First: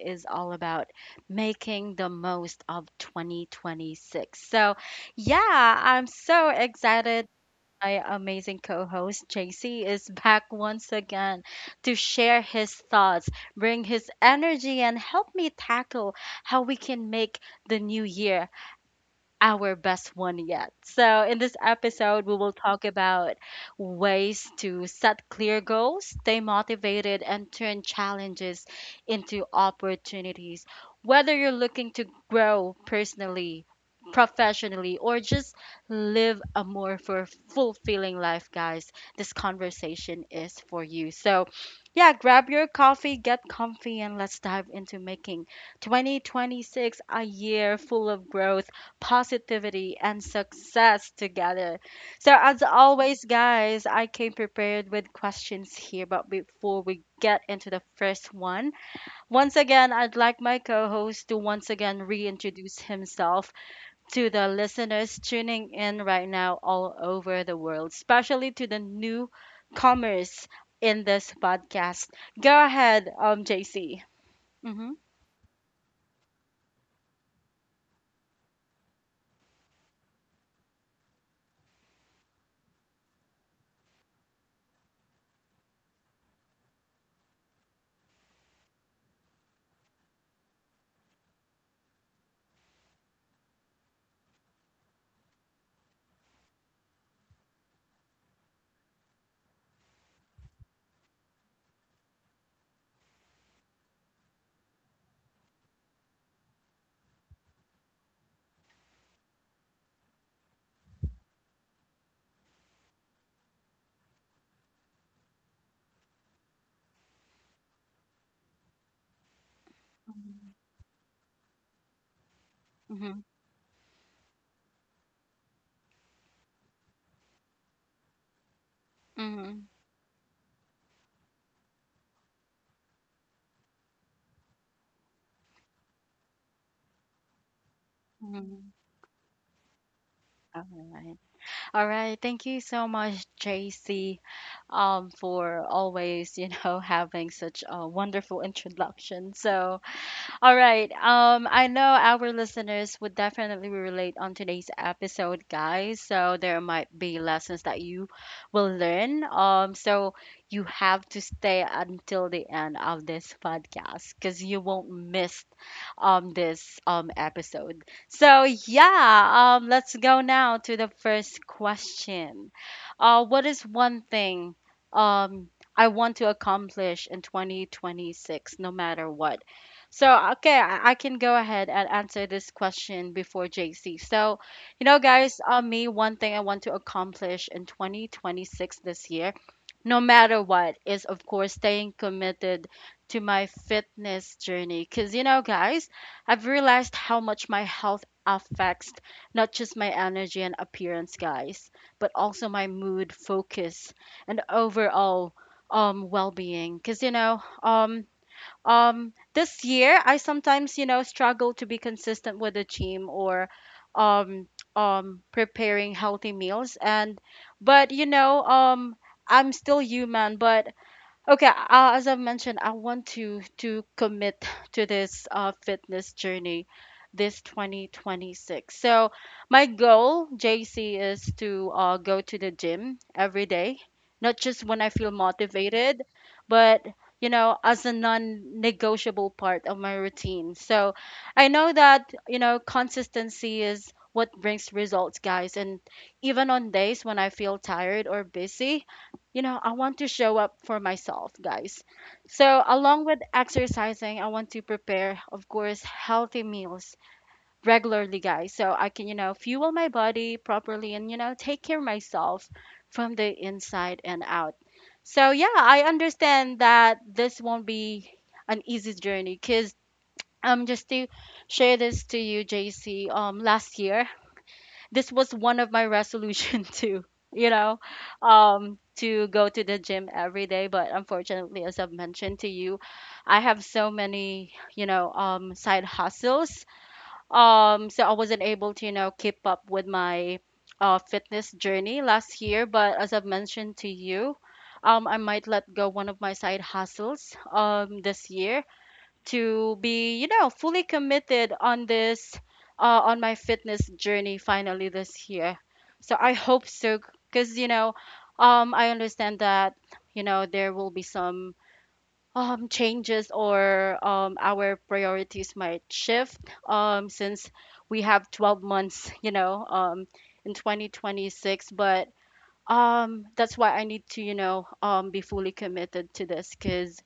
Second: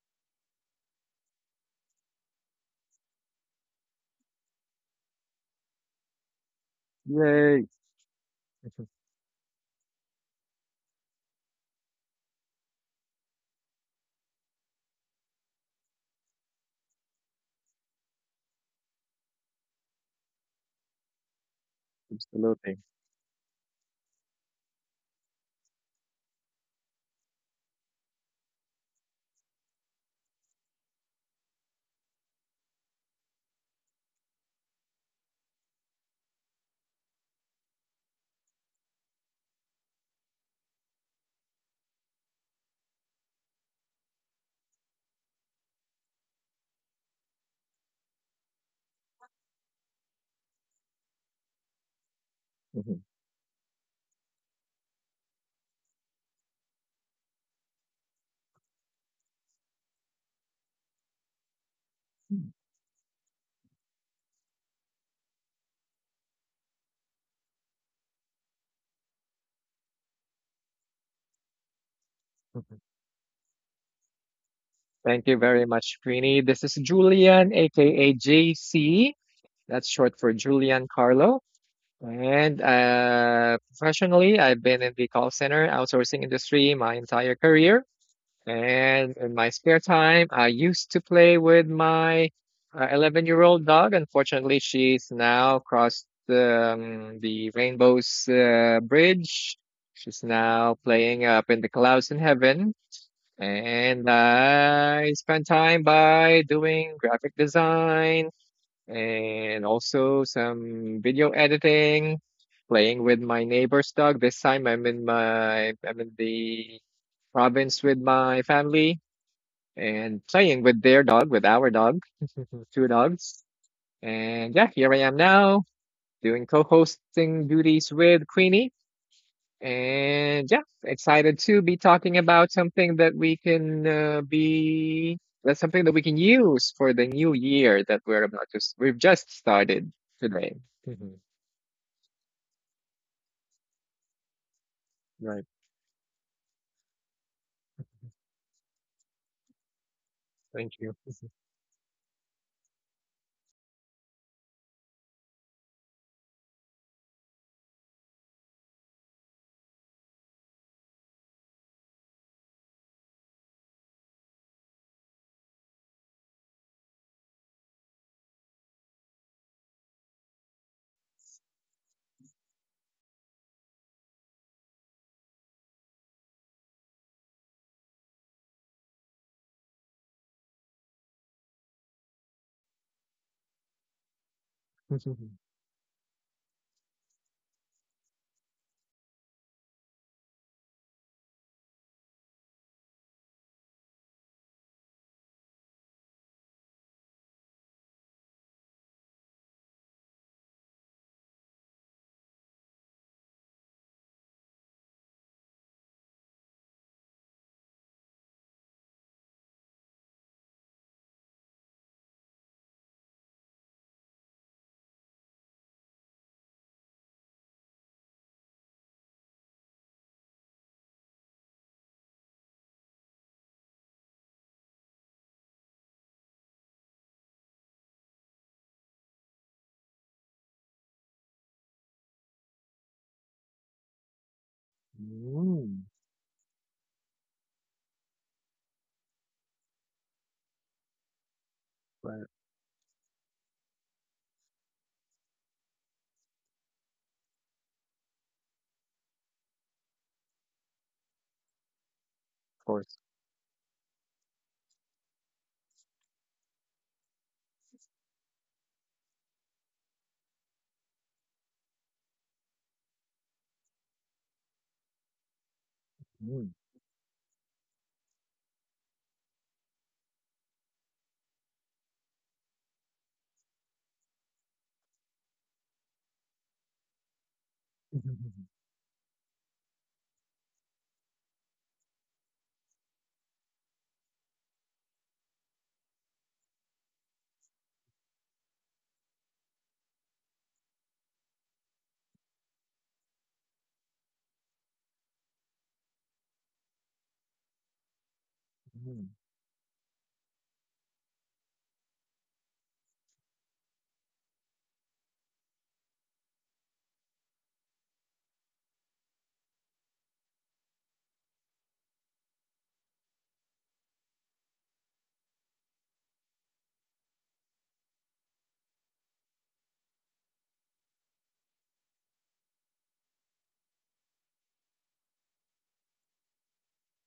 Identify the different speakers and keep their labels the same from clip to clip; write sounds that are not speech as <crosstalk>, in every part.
Speaker 1: is all about making the most of 2026. I'm so excited
Speaker 2: Yay.
Speaker 1: my amazing co
Speaker 2: <laughs>
Speaker 1: host, JC, is back once again to share his thoughts, bring his energy, and help me tackle how we can make the new year our best one yet. So, in this episode, we will
Speaker 2: Absolutely.
Speaker 1: talk about ways to set clear goals, stay motivated, and turn challenges into opportunities. Whether you're looking to grow personally, professionally, or just live a more for fulfilling life, guys, this conversation is for you. So, yeah, grab your coffee, get comfy, and let's dive into making 2026 a year full of growth positivity, and success together. So, as
Speaker 2: Mhm.
Speaker 1: always, guys, I came prepared with questions here. But before we get into the first one, once again, I'd like my co host to once again reintroduce himself to the listeners tuning in right now all over the world, especially to the newcomers in this podcast. Go
Speaker 2: Mhm.
Speaker 1: ahead, JC. Mm-hmm.
Speaker 2: Thank you very much, Queenie. This is Julian, aka JC. That's short for Julian Carlo. And professionally, I've been in the call center outsourcing industry my entire career. And in my spare time, I used to play with my 11-year-old dog. Unfortunately, she's now crossed the Rainbow's Bridge. She's now playing up in the clouds in heaven. And I spend time by doing graphic design and also some video editing, playing with my neighbor's dog. This time I'm in the province with my family and playing with their dog, with our dog, <laughs> two
Speaker 1: Mm-hmm.
Speaker 2: dogs. And yeah, here I am now doing co hosting duties with Queenie.
Speaker 1: Mm-hmm.
Speaker 2: And yeah, excited to be talking about something that's something that we can use for the new year that we're about to s- we've just started today. Hmm.
Speaker 1: Mm-hmm. All right. Thank you so much, JC,
Speaker 2: Right.
Speaker 1: for always, <laughs> having such a wonderful introduction. So, all
Speaker 2: Thank
Speaker 1: right.
Speaker 2: you.
Speaker 1: I know our listeners would definitely relate on today's episode, guys. So there might be lessons that you will learn. So you have to stay until the end of this podcast because you won't miss this episode. So let's go now to the first question. What is one thing um I want to accomplish in 2026, no matter what? So, okay, I can go ahead and answer this question before JC. So, you know,
Speaker 2: <laughs>
Speaker 1: guys, me, one thing I want to accomplish in 2026 this year, no matter what, is of course staying committed to my fitness journey. Because, you know, guys, I've realized how much my health affects not just my energy and appearance, guys, but also my mood, focus, and overall well being. Because, this year I sometimes struggle to be consistent with the gym or um preparing healthy meals and but you know I'm still human but okay, as I've mentioned, I want to commit to this fitness journey this 2026. So my goal, JC, is to go to the gym every day, not just when I feel
Speaker 2: Mm,
Speaker 1: motivated, but you know, as a non-negotiable part of my routine. So I know
Speaker 2: but
Speaker 1: that,
Speaker 2: of
Speaker 1: you know, consistency is what brings results, guys. And even on days when I feel tired or busy, you know, I want to show up for myself, guys. So,
Speaker 2: course.
Speaker 1: along with exercising, I want to prepare, of course, healthy meals regularly, guys. So I can, you know, fuel my body properly and, you know, take care of myself from the inside and out. So, yeah, I
Speaker 2: Mm.
Speaker 1: understand
Speaker 2: <laughs>
Speaker 1: that this won't be an easy journey because just to share this to you, JC, last year this was one of my resolution <laughs> to you know to go to the gym every day but unfortunately as I've mentioned to you I have so many side hustles, so I wasn't able to, you know, keep up with my fitness journey last year but as I've mentioned to you, I might let go one of my side hustles this year
Speaker 2: Mm.
Speaker 1: to be, you know, fully committed on this, on my fitness journey finally this year. So I hope so, because, you know, I understand that, you know, there will be some changes or our priorities might shift, since we have 12 months, you know, in 2026. But that's why I need to, you know, be fully committed to this because,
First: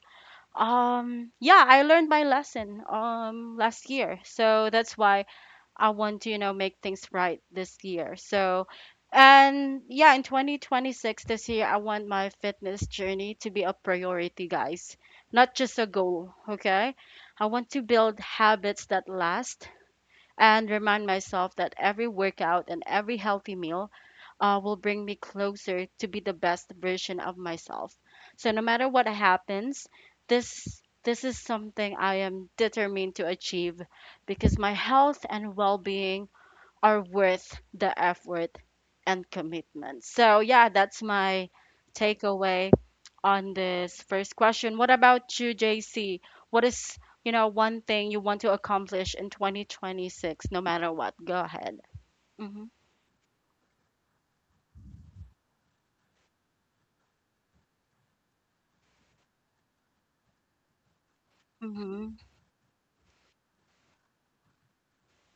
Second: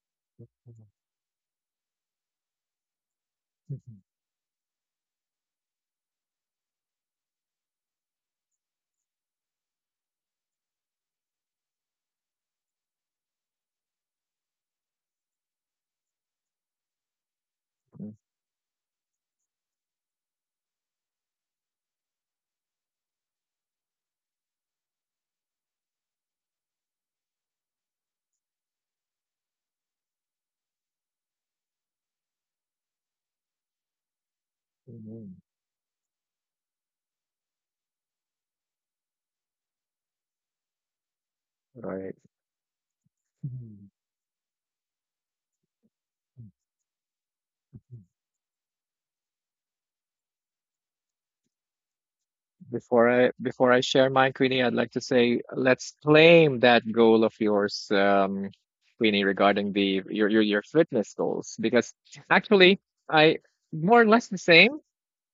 Speaker 1: yeah, I learned my lesson last year. So that's why I want to, you know, make things right this year. So and yeah, in 2026 this year I want my fitness journey to be a priority, guys. Not just a goal, okay? I want to build habits that last and remind myself that every workout and every healthy meal will bring me closer to be the best version of myself. So no matter what happens, this is something I am determined to achieve because my health and well-being are worth the effort and commitment. So yeah, that's my
Speaker 2: <laughs> Right.
Speaker 1: takeaway on this first question. What about you, JC? What is, you know, one thing you want to accomplish in 2026 no matter what? Go ahead. Mhm.
Speaker 2: Before I share mine, Queenie, I'd like to say let's claim that goal of yours, Queenie, regarding the your fitness goals. Because
Speaker 1: Mhm.
Speaker 2: actually, I more or less the same,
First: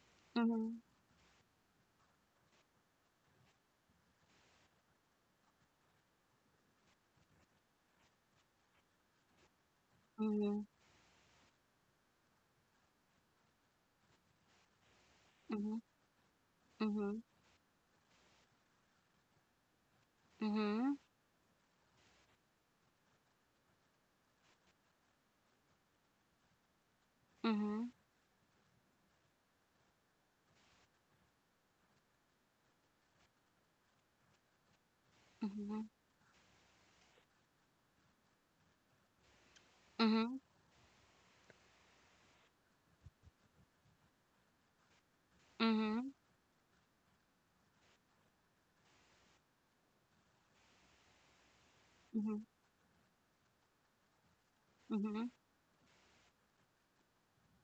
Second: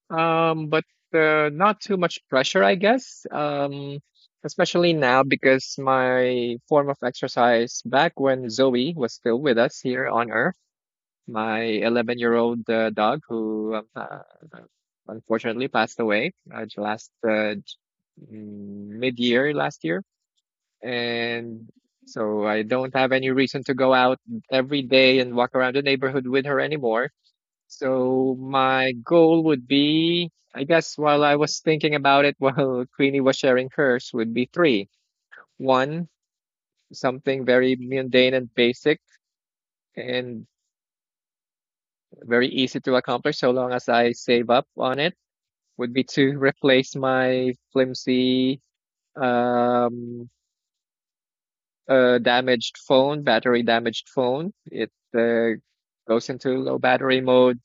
Speaker 1: Mhm.
Speaker 2: but not too much pressure, I guess. Especially now because my form of exercise back when Zoe was still with us here on Earth.
Speaker 1: Mhm.
Speaker 2: My 11-year-old year old dog who unfortunately
Speaker 1: Mhm,
Speaker 2: passed away last
Speaker 1: mhm,
Speaker 2: mid year last year.
Speaker 1: mhm,
Speaker 2: And so I don't have any reason to go out every day and walk around the neighborhood with her anymore.
Speaker 1: mhm,
Speaker 2: So my goal would be, I guess, while I was thinking about it, <laughs> while Queenie was sharing hers, would be three.
Speaker 1: mhm,
Speaker 2: One, something very mundane and basic
Speaker 1: mhm,
Speaker 2: and very easy to accomplish so long as I save up on it would be
Speaker 1: mhm,
Speaker 2: to replace my flimsy um
Speaker 1: mhm,
Speaker 2: damaged phone. It
Speaker 1: mhm,
Speaker 2: uh, goes into low battery mode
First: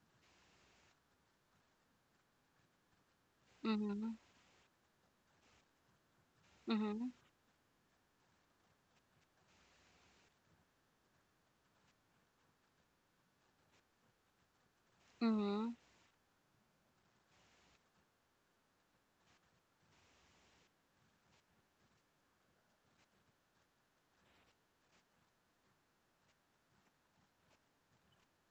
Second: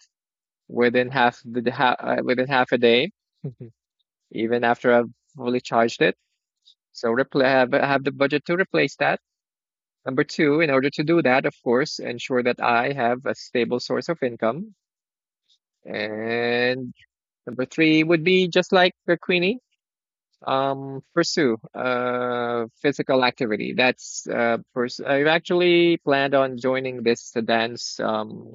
Speaker 2: within half a day
Speaker 1: mhm,
Speaker 2: <laughs> even after I've fully charged it. So
Speaker 1: mhm,
Speaker 2: have the budget to replace that. Number two, in order to do that, of course ensure that I have a stable source of income.
Speaker 1: mhm,
Speaker 2: And number three would be, just like the Queenie, pursue physical activity. That's I've actually planned on joining this dance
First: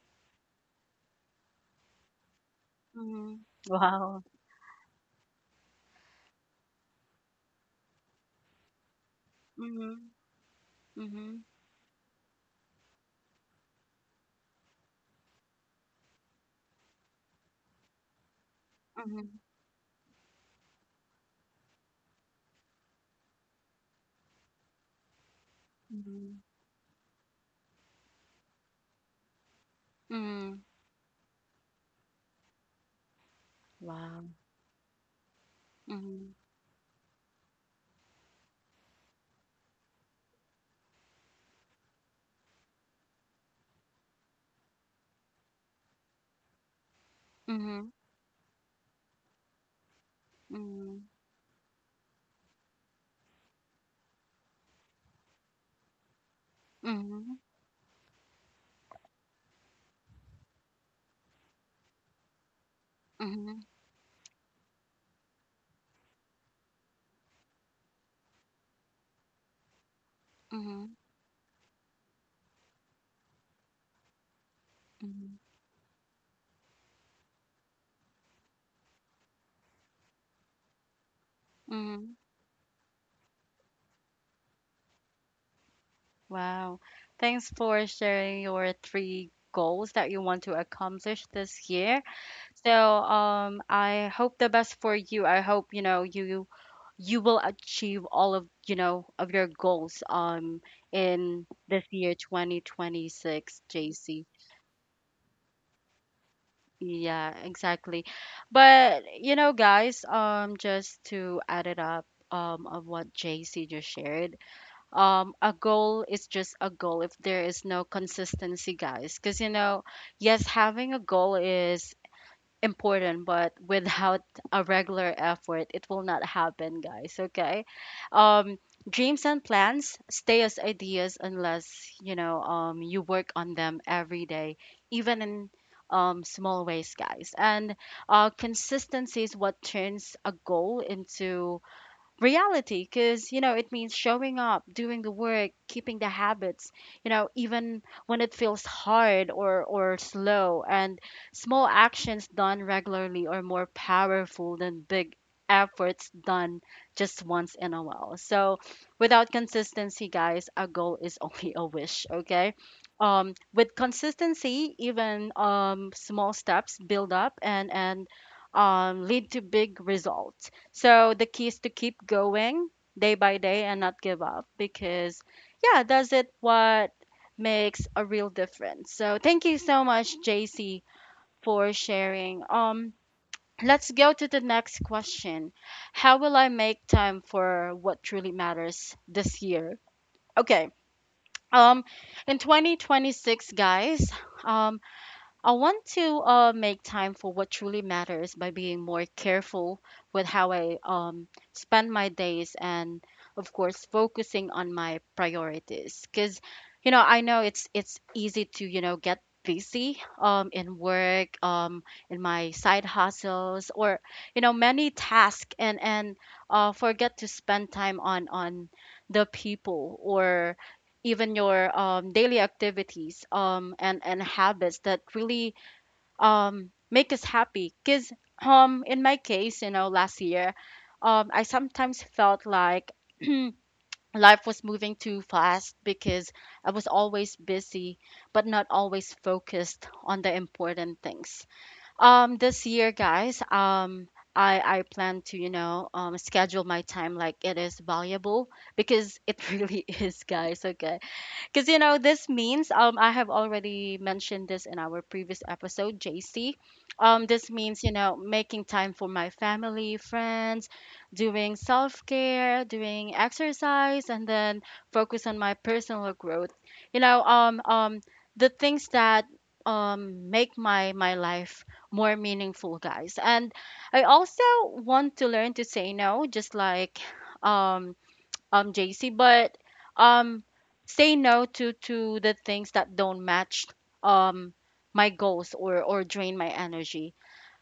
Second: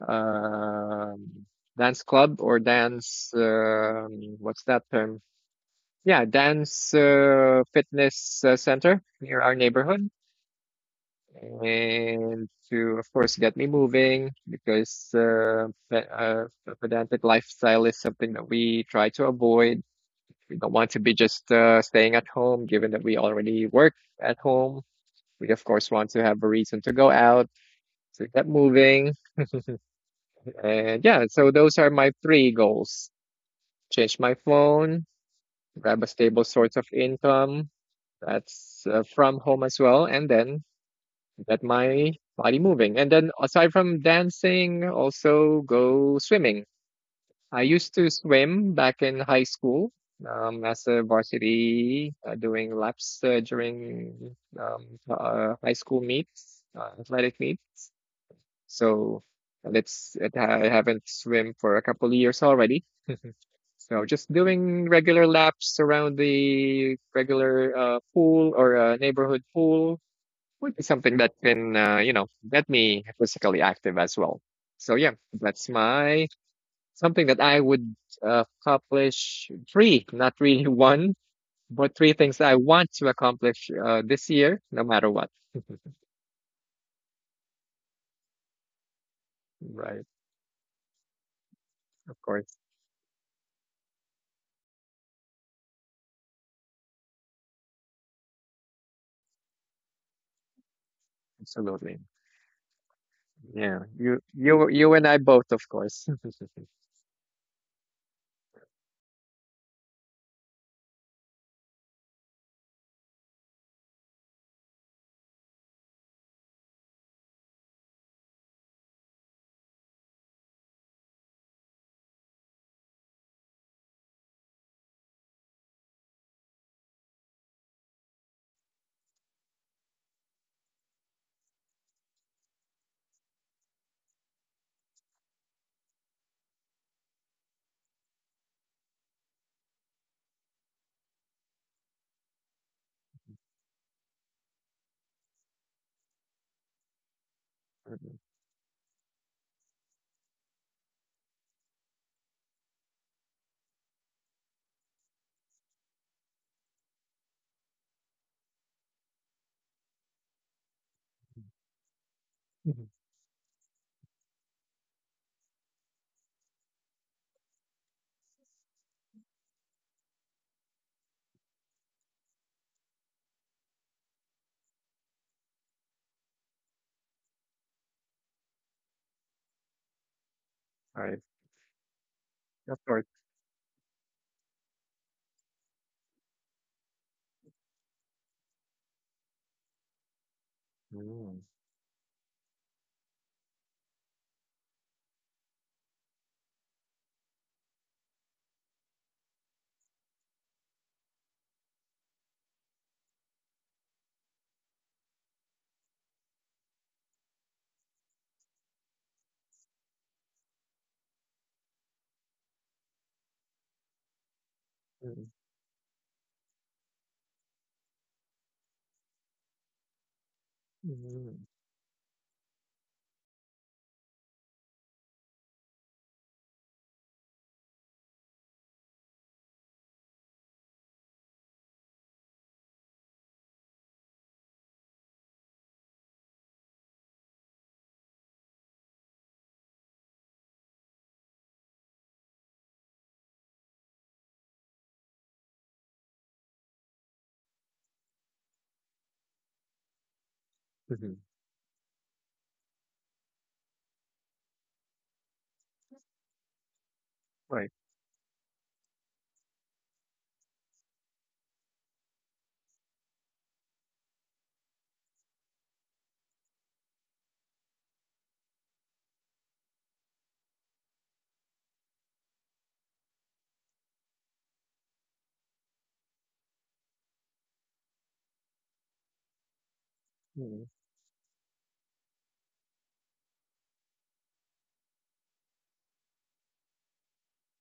Speaker 2: um dance club or dance
Speaker 1: mhm. Wow.
Speaker 2: what's that term? Yeah, dance fitness center near our neighborhood,
Speaker 1: Mhm, mhm,
Speaker 2: and to of course get me moving because pedantic lifestyle is something that we try to
Speaker 1: mhm,
Speaker 2: avoid. We don't want to be just staying at home, given that we already work at home. We, of course, want to
Speaker 1: mhm,
Speaker 2: have a reason to go out, to get moving.
Speaker 1: mhm.
Speaker 2: And yeah, so those are my three goals: change
Speaker 1: Wow.
Speaker 2: my phone, grab a
Speaker 1: Mhm,
Speaker 2: stable source of income that's from home as well, and then get my body moving. And then aside from dancing, also go swimming. I
Speaker 1: mhm,
Speaker 2: used to swim back in high school, as a
Speaker 1: mhm,
Speaker 2: varsity, doing laps during high school meets,
Speaker 1: mhm,
Speaker 2: athletic meets. So that's it, I haven't swim for a couple of years already.
Speaker 1: mhm,
Speaker 2: So just doing regular laps around the regular pool or neighborhood pool would be
Speaker 1: mhm,
Speaker 2: something that can, get me physically active as well. So yeah,
Speaker 1: mhm,
Speaker 2: that's my something that I would accomplish. Three, not really <laughs> one, but three
Speaker 1: mhm.
Speaker 2: things I want to accomplish this year, no matter what.
Speaker 1: Wow. Thanks for sharing your three goals
Speaker 2: Right.
Speaker 1: that you want to accomplish this year.
Speaker 2: Of course.
Speaker 1: So I hope the best for you. I hope, you you will achieve all of, of your goals in this
Speaker 2: Absolutely.
Speaker 1: year 2026,
Speaker 2: Yeah. You,
Speaker 1: JC.
Speaker 2: you, you and I both, of course. <laughs>
Speaker 1: Yeah, exactly. But you know guys, just to add it up of what JC just shared. A goal is just a goal if there is no consistency, guys, because you know yes having a goal is important, but without a regular effort, it will not happen, guys. Okay. Um, dreams and plans stay as ideas unless, you work on them every day, even in small ways, guys. And consistency is what turns a goal into reality because you know it means showing up, doing the work, keeping the habits, you know, even when it feels hard or slow. And small actions done regularly are more powerful than big efforts done just once in a while. So without consistency, guys, a goal is <laughs> only a wish, okay?
Speaker 2: Mhm.
Speaker 1: With consistency, even small steps build up and lead to big results. So the key is to keep going day by day and not give up because, yeah, does it what makes a real difference. So thank you so much, JC,
Speaker 2: Right.
Speaker 1: for sharing.
Speaker 2: Of course.
Speaker 1: Let's go to the next question. How will I make time for what truly matters this year? Okay.
Speaker 2: Mm,
Speaker 1: Um, in 2026, guys, um, I want to make time for what truly matters by being more careful with how I spend my days and, of course, focusing on my priorities. Because, you know, I know it's easy to, you know, get busy in work, in my side hustles, or you know many
Speaker 2: mm,
Speaker 1: tasks, and forget to spend time on the people or even
Speaker 2: mm,
Speaker 1: your daily activities and habits that really make us happy because in my case, you know, last year I sometimes felt like <clears throat> life was moving too fast because I was always busy but not always focused on the important things. This year, guys, I plan to, schedule my time like it is valuable because it <laughs> really is, guys, okay?
Speaker 2: mhm.
Speaker 1: Because you know this means I have already mentioned this in our previous episode, JC. This
Speaker 2: Right.
Speaker 1: means, you know, making time for my family, friends, doing self care, doing exercise, and then focus on my personal growth. You know um um the things that make my life more meaningful, guys. And I also want to learn to say no, just like um JC, but um
Speaker 2: Mm.
Speaker 1: say no to the things that don't match um my goals or drain my energy.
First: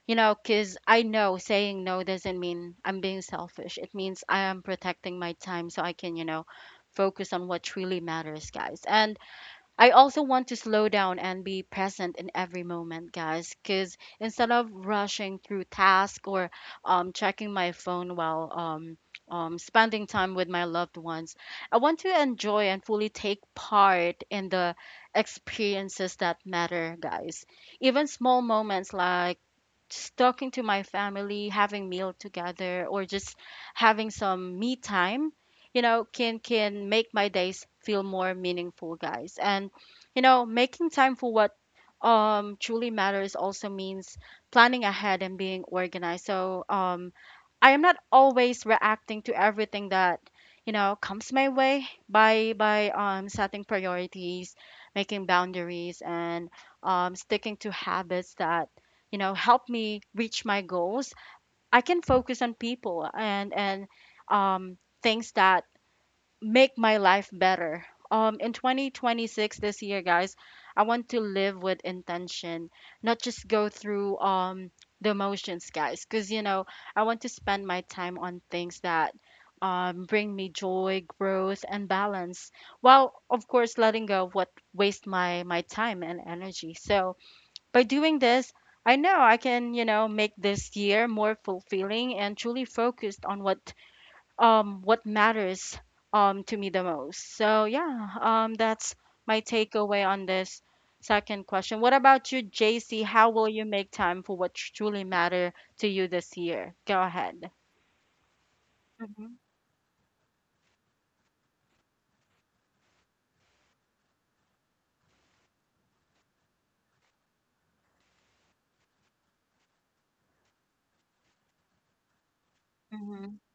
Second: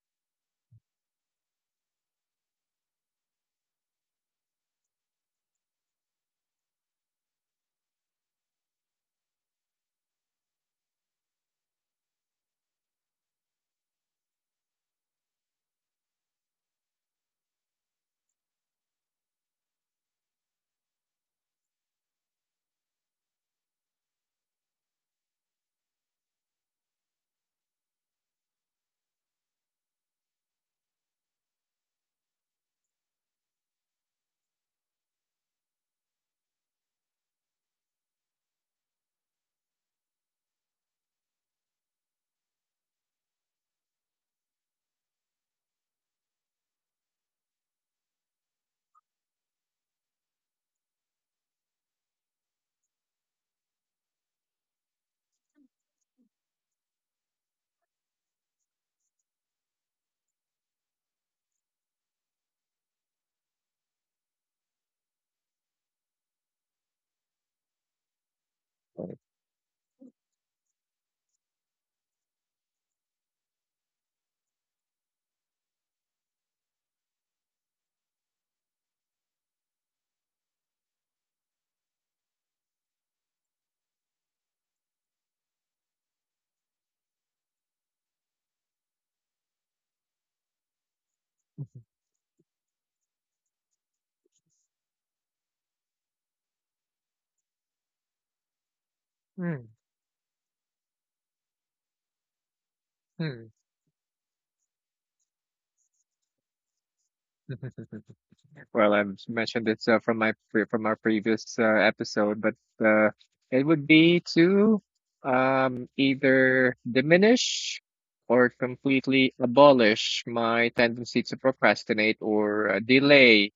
Speaker 1: You know, cuz I know saying no doesn't mean I'm being selfish. It means I am protecting my time so I can, you know, focus on what truly matters, guys. And I also want to slow down and be present in every moment, guys, because instead of rushing through tasks or checking my phone while spending time with my loved ones, I want to enjoy and fully take part in the experiences that matter, guys. Even small moments like just talking to my family, having meal together, or just having some me time, you know, can make my days feel more meaningful, guys. And you know, making time for what truly matters also means planning ahead and being organized. So I am not always reacting to everything that comes my way by by setting priorities, making boundaries, and sticking to habits that help me reach my goals. I can focus on people and um, things that make my life better in 2026. This year, guys, I want to live with intention, not just go through the motions, guys, because I want to spend my time on things that bring me joy, growth, and balance, while of course letting go of what waste my time and energy. So by doing this, I know I can, you know, make this year more fulfilling and truly focused on what matters to me the most. So yeah, that's my
Speaker 2: Right.
Speaker 1: takeaway on this second question. What about you, JC? How will
Speaker 2: Mm,
Speaker 1: you make time for what truly matter to you this year? Go ahead.
Speaker 2: mm. <laughs> Well, I've
Speaker 1: Mhm.
Speaker 2: mentioned this from from our previous episode, but uh, it would be to, either diminish or completely abolish my tendency to procrastinate or delay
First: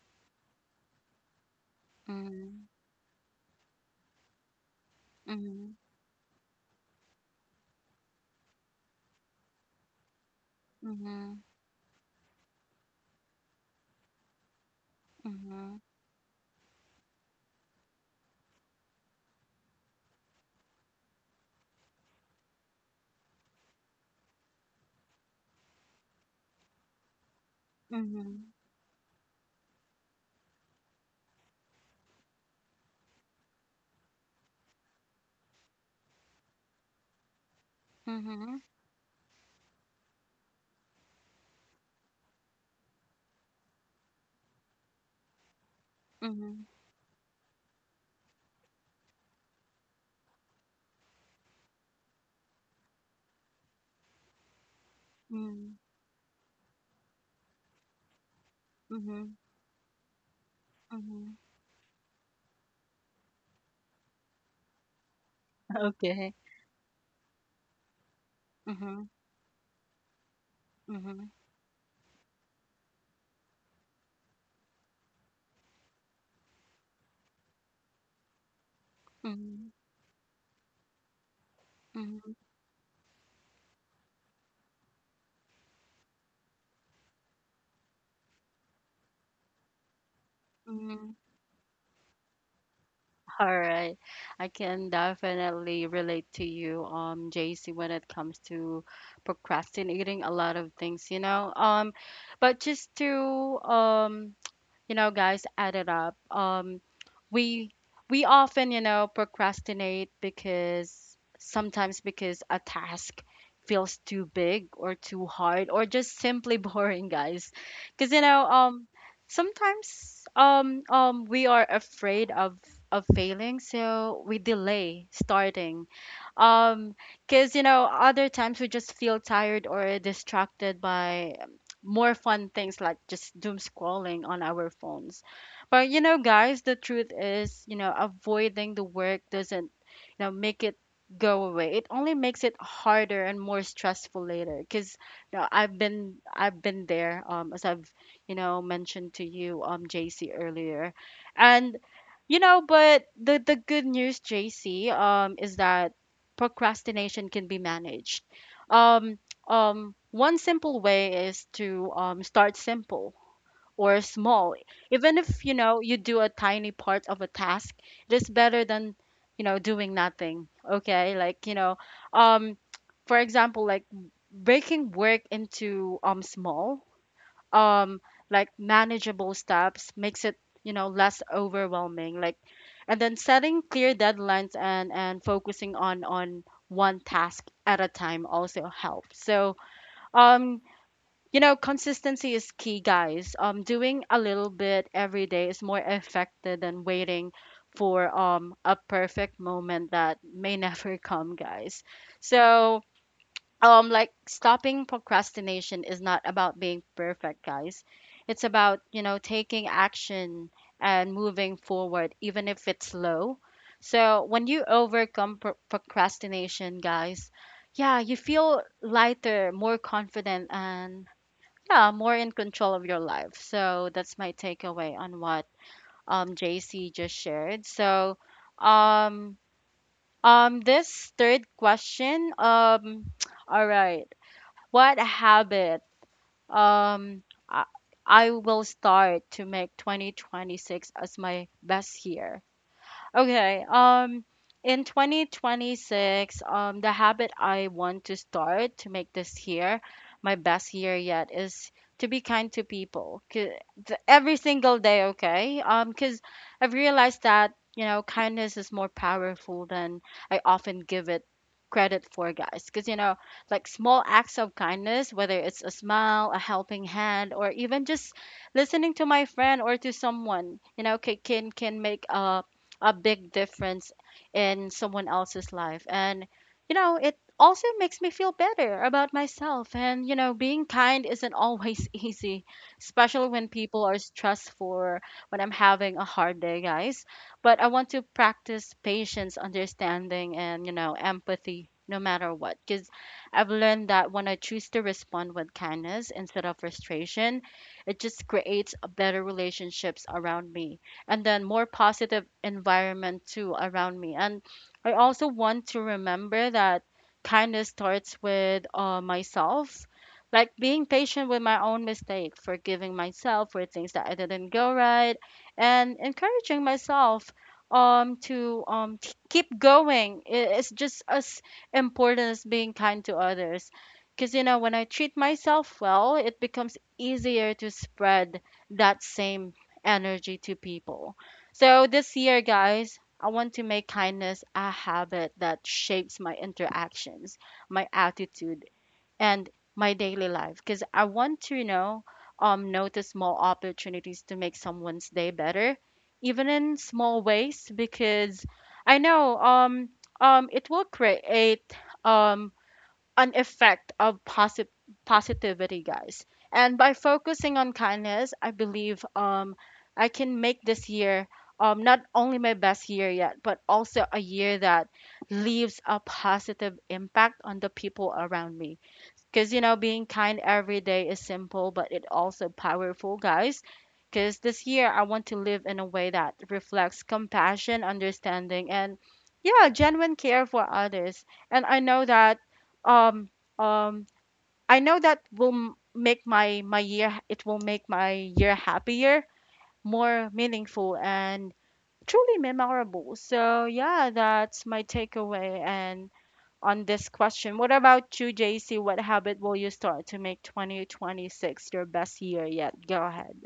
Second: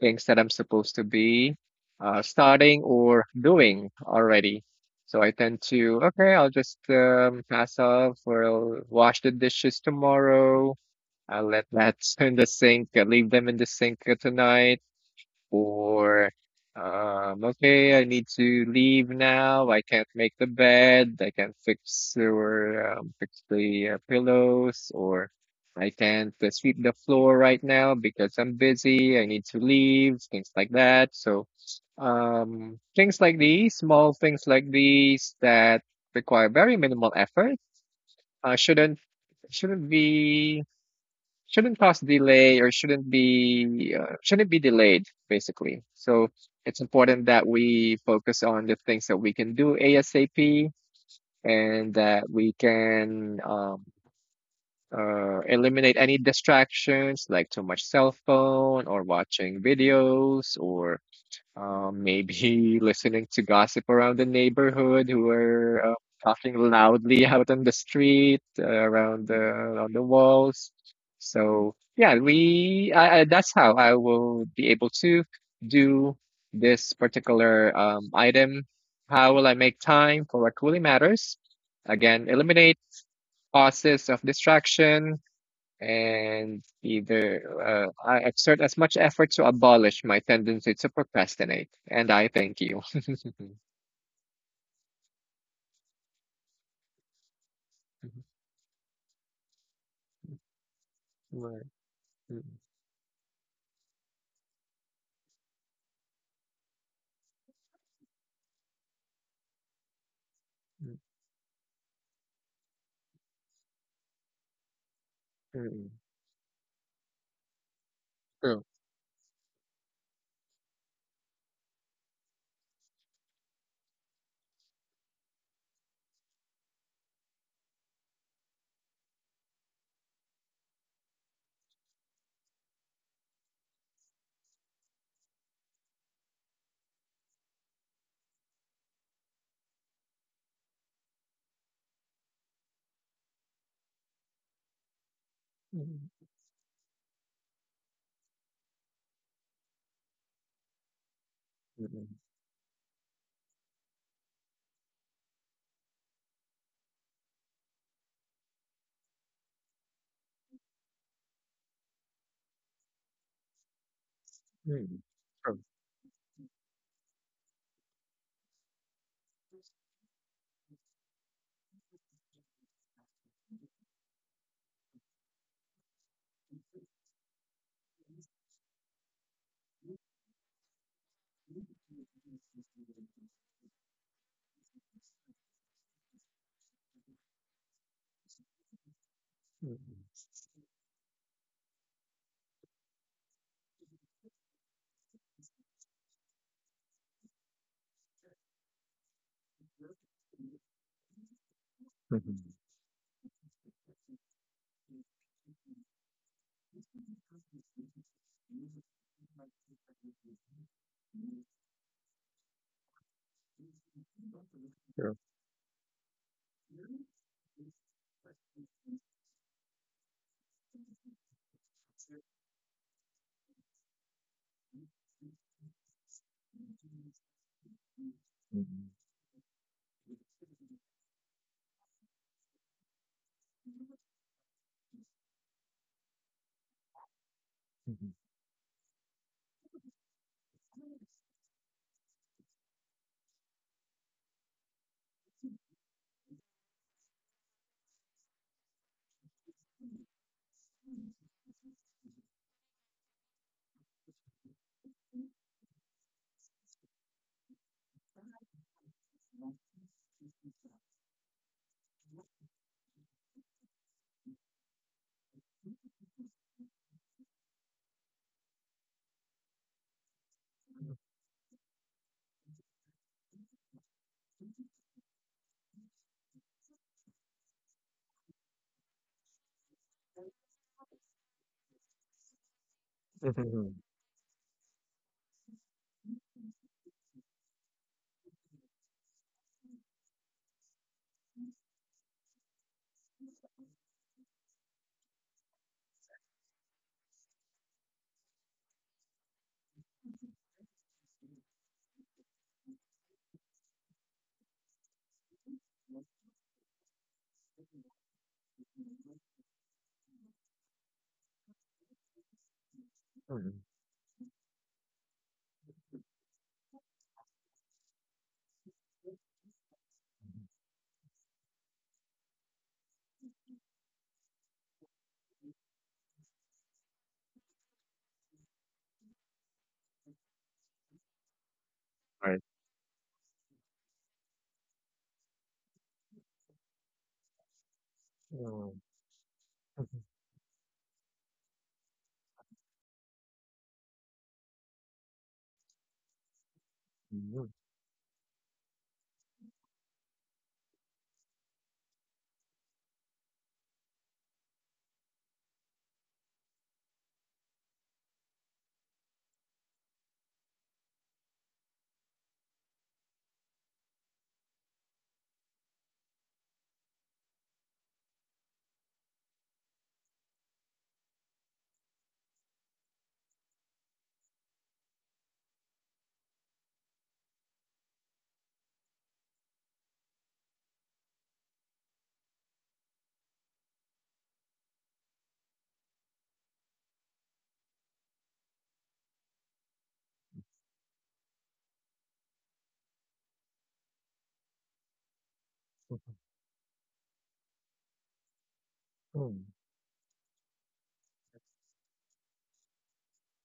Speaker 2: things that I'm supposed to be
Speaker 1: Mhm.
Speaker 2: starting or doing already. So I tend
Speaker 1: Mhm.
Speaker 2: to, okay, I'll just pass off or I'll wash the dishes tomorrow.
Speaker 1: Mhm.
Speaker 2: I'll let that <laughs> in the sink, leave them in the sink tonight.
Speaker 1: Mhm.
Speaker 2: Or okay, I need to leave now. I can't make the bed. I can't fix or fix the pillows, or I can't sweep the floor right now because
Speaker 1: Mhm.
Speaker 2: I'm busy. I need to leave. Things like that. So, things like these, small things like these that require very minimal effort, uh,
Speaker 1: Mhm.
Speaker 2: shouldn't shouldn't be shouldn't cause delay, or shouldn't be delayed, basically. So
Speaker 1: Mhm.
Speaker 2: it's important that we focus on the things that we can do ASAP, and that we can
Speaker 1: Mhm.
Speaker 2: eliminate any distractions like too much cell phone or
Speaker 1: Mhm. Mhm.
Speaker 2: watching videos or
Speaker 1: Mhm.
Speaker 2: maybe <laughs> listening to gossip around the neighborhood who
Speaker 1: <laughs>
Speaker 2: are
Speaker 1: Okay.
Speaker 2: talking loudly <laughs> out on the street,
Speaker 1: Mhm.
Speaker 2: around the on the walls.
Speaker 1: Mhm,
Speaker 2: So yeah, that's how I will be able to do this particular item. How will I
Speaker 1: mhm,
Speaker 2: make time for what truly matters? Again,
Speaker 1: mhm,
Speaker 2: eliminate causes of distraction, and either I exert as much effort to abolish my tendency to
Speaker 1: mhm.
Speaker 2: procrastinate, and I thank you. <laughs> Mhm,
Speaker 1: All right. I can definitely relate to you, JC, when it
Speaker 2: mhm,
Speaker 1: comes to procrastinating a lot of things, you know.
Speaker 2: right, mm,
Speaker 1: But just to you know, guys, add it up. We we often, you know, procrastinate
Speaker 2: mm,
Speaker 1: because sometimes because a task feels too big or too hard or
Speaker 2: mm.
Speaker 1: just simply <laughs> boring, guys. Because
Speaker 2: True.
Speaker 1: sometimes we are afraid of failing, so we delay starting. Um, because you know, other times we just feel tired or distracted by more fun things like just doom scrolling on our phones. But you know, guys, the truth is, you know, avoiding the work doesn't, you know, make it go away. It only makes it harder and more stressful later. Cause you know, I've
Speaker 2: Mm,
Speaker 1: been I've been there, as I've mentioned to you, JC earlier, and
Speaker 2: mm, mm,
Speaker 1: you know, but the good news, JC, is that procrastination can be managed. Um, One simple way is to start simple or small.
Speaker 2: mm.
Speaker 1: Even if you
Speaker 2: True.
Speaker 1: know you do a tiny part of a task, it is better than doing nothing. Okay, like you know, um, for example, like breaking work into small, um, like manageable steps makes it less overwhelming. Like, and then setting clear deadlines and focusing on one task at a time also helps. So um, you know, consistency is key, guys. Doing a little bit every day is more effective than waiting for a perfect moment that may <laughs> never come, guys. So, like stopping procrastination is not about being perfect, guys. It's about you know taking action and moving forward even if it's slow. So when you overcome procrastination, guys, yeah, you feel lighter, more confident, and yeah, more in control of your life. So that's my takeaway on what JC just shared. So um this third question. <tsk> All right, what habit? Um, I, I will start to make 2026 as my best year. Okay. In 2026, the habit I want to start to make this year my best year yet is to be kind to people. 'Cause every single day. Okay. Because I've realized that you know kindness is more powerful than I often give it credit for, guys. Because you know, like small acts of kindness, whether it's a smile, a helping hand, or even just listening to my friend or to someone, you know, can make a big difference in someone else's life. And, you know, it also makes me feel better about myself. And, you know, being kind isn't always <laughs> easy, especially when people are stressful or when I'm having a hard day, guys. But I want to practice patience, understanding, and, you know, empathy no matter what. Because I've learned that when I choose to respond with kindness instead of frustration, it just creates a better relationships around me and then more positive environment too around me. And I also want to remember that kindness starts with myself, like being patient with my own mistake, forgiving myself for things that I didn't go right, and encouraging myself to keep going. It's just as important as being kind to others, because you know when I treat myself well it becomes easier to spread that same energy to people. So this year, guys, I want to make kindness a habit that shapes my interactions, my attitude, and my daily life. Because I want to, you know, notice small opportunities to make someone's day better, even in small ways. Because I know, it will create, um, an effect of positivity, guys. And by focusing on kindness, I believe I can make this year not only my best year yet, but also a year that leaves a positive impact on the people around me. Because, you know, being kind every day is simple, but it also powerful, guys. Because this year I want to live in a way that reflects compassion, understanding, and yeah, genuine care for others. And um, um, I know that will make my year. It will make my year happier, more meaningful, and truly memorable. So yeah, that's my takeaway. And on this question. What about you, JC? What habit will you start to make 2026 your best year yet? Go ahead.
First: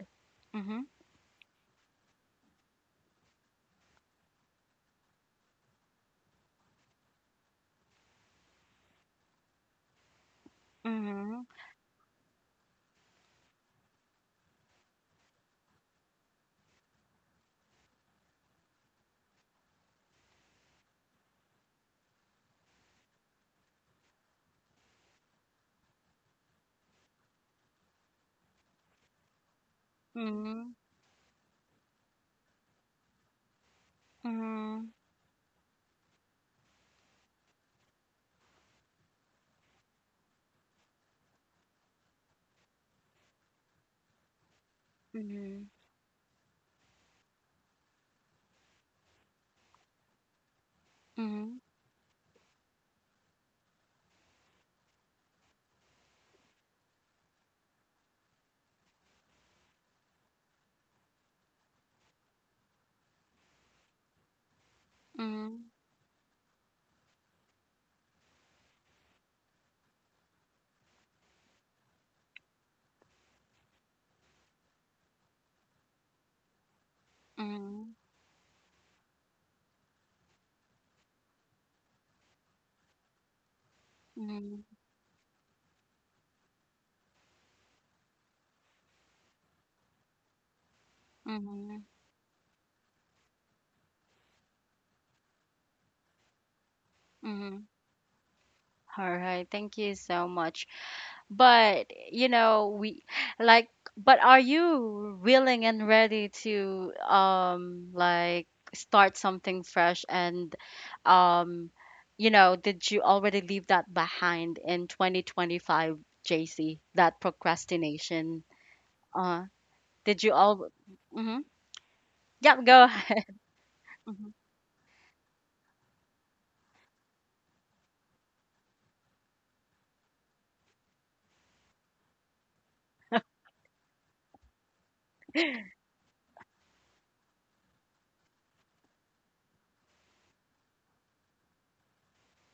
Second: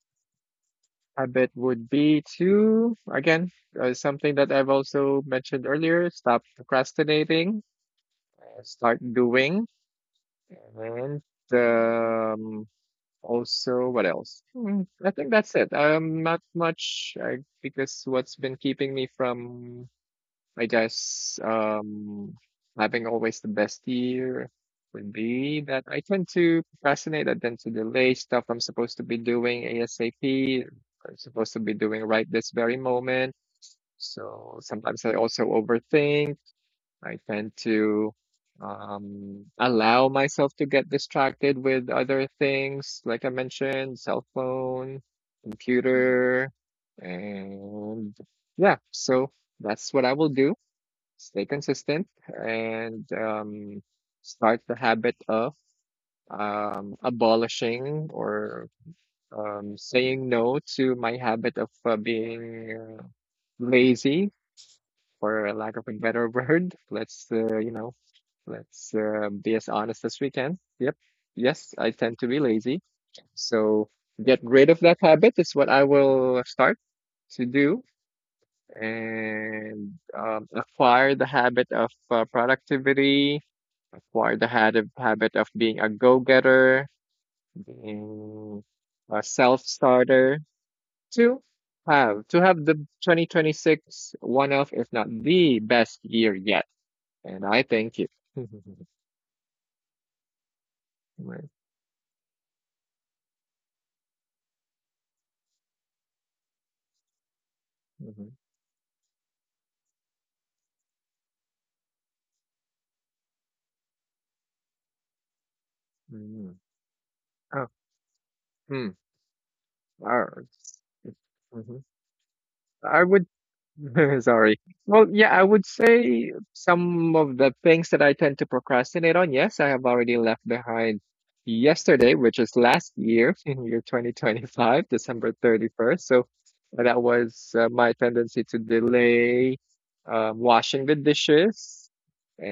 Speaker 1: Mm-hmm.
Speaker 2: Habit would be to, again, something that I've also mentioned earlier: stop procrastinating, start doing, and
Speaker 1: Mm-hmm.
Speaker 2: the also. What else? I think that's it. Not much. Because what's been keeping me from, I guess, having always the best year would be that I tend to procrastinate. I tend to delay stuff I'm supposed to be doing ASAP.
Speaker 1: Mm-hmm.
Speaker 2: I'm supposed to be doing right this very moment. So sometimes I also overthink. I tend to allow myself to get distracted with other things, like I mentioned, cell phone,
Speaker 1: Mm-hmm.
Speaker 2: computer, and yeah, so that's what I will do. Stay
Speaker 1: Mm-hmm.
Speaker 2: consistent, and start the habit of abolishing, or saying no to my habit of being lazy, for a
Speaker 1: Mm-hmm.
Speaker 2: lack of a better <laughs> word. Let's be as honest as we can. Yep. Yes, I tend to be lazy. So get rid of that habit is what I will start to do,
Speaker 1: Mm-hmm.
Speaker 2: and acquire the habit of productivity. Acquire the
Speaker 1: Mm-hmm.
Speaker 2: habit of being a go-getter, being a self-starter, to
Speaker 1: Mm-hmm.
Speaker 2: have the 2026 one of, if not the best year yet. And I
Speaker 1: Mm-hmm.
Speaker 2: thank you.
Speaker 1: All right. Thank you so much.
Speaker 2: Like,
Speaker 1: But, you know, we like, but are you willing and ready to like start something fresh and um you know, did you already leave that behind in 2025, JC, that
Speaker 2: oh,
Speaker 1: procrastination?
Speaker 2: hmm.
Speaker 1: Uh, did
Speaker 2: I,
Speaker 1: you all Mm-hmm. Yep, go
Speaker 2: I
Speaker 1: ahead.
Speaker 2: would. <laughs>
Speaker 1: Mm-hmm.
Speaker 2: Sorry. Well, yeah, I would say some of the things that I tend to procrastinate on, yes, I have already left behind yesterday, which is last year, <laughs> in year 2025, December 31st. So that was my tendency to delay washing the dishes.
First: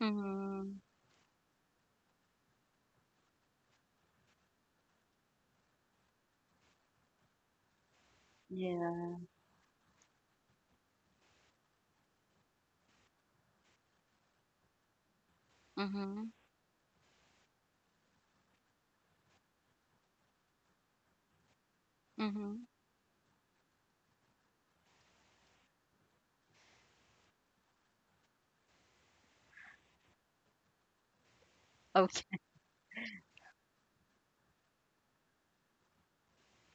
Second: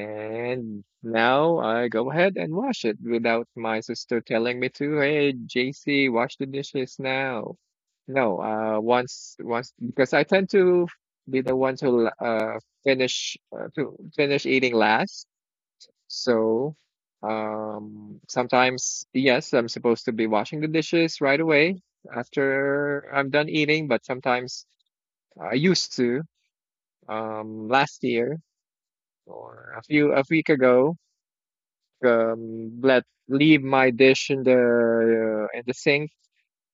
Speaker 1: Mm-hmm.
Speaker 2: now I go ahead and wash it without my sister telling me to, hey, JC, wash the dishes now. No,
Speaker 1: Yeah.
Speaker 2: once, because I tend to be the one to finish to finish eating last.
Speaker 1: Mm-hmm.
Speaker 2: So sometimes, yes, I'm supposed to be washing the dishes right away
Speaker 1: Mm-hmm.
Speaker 2: after I'm done eating, but sometimes I used to, last year, or a week ago,
Speaker 1: Okay.
Speaker 2: let leave my dish in the sink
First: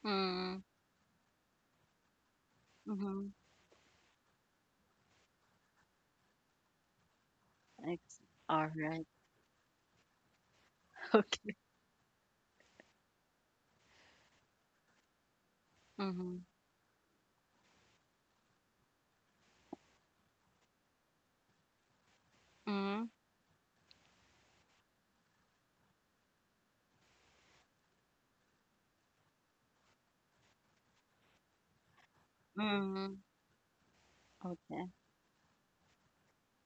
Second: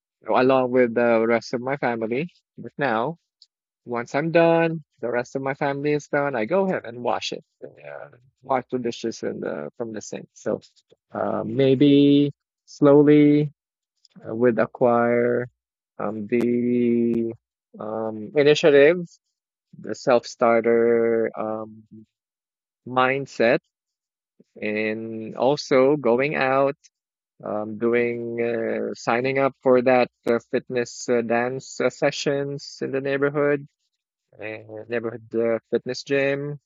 Speaker 1: Mm-hmm.
Speaker 2: along with the rest of my family. But now, once I'm done, the rest of my family is done, I go ahead and wash
Speaker 1: All
Speaker 2: the
Speaker 1: right.
Speaker 2: dishes from the sink. So
Speaker 1: <laughs> Okay.
Speaker 2: maybe slowly would acquire,
Speaker 1: Mm-hmm.
Speaker 2: the initiative, the self-starter
Speaker 1: Mm-hmm.
Speaker 2: mindset, and also going out, doing, signing up for that fitness dance sessions in the
Speaker 1: Mm.
Speaker 2: uh,
Speaker 1: Okay.
Speaker 2: neighborhood fitness gym.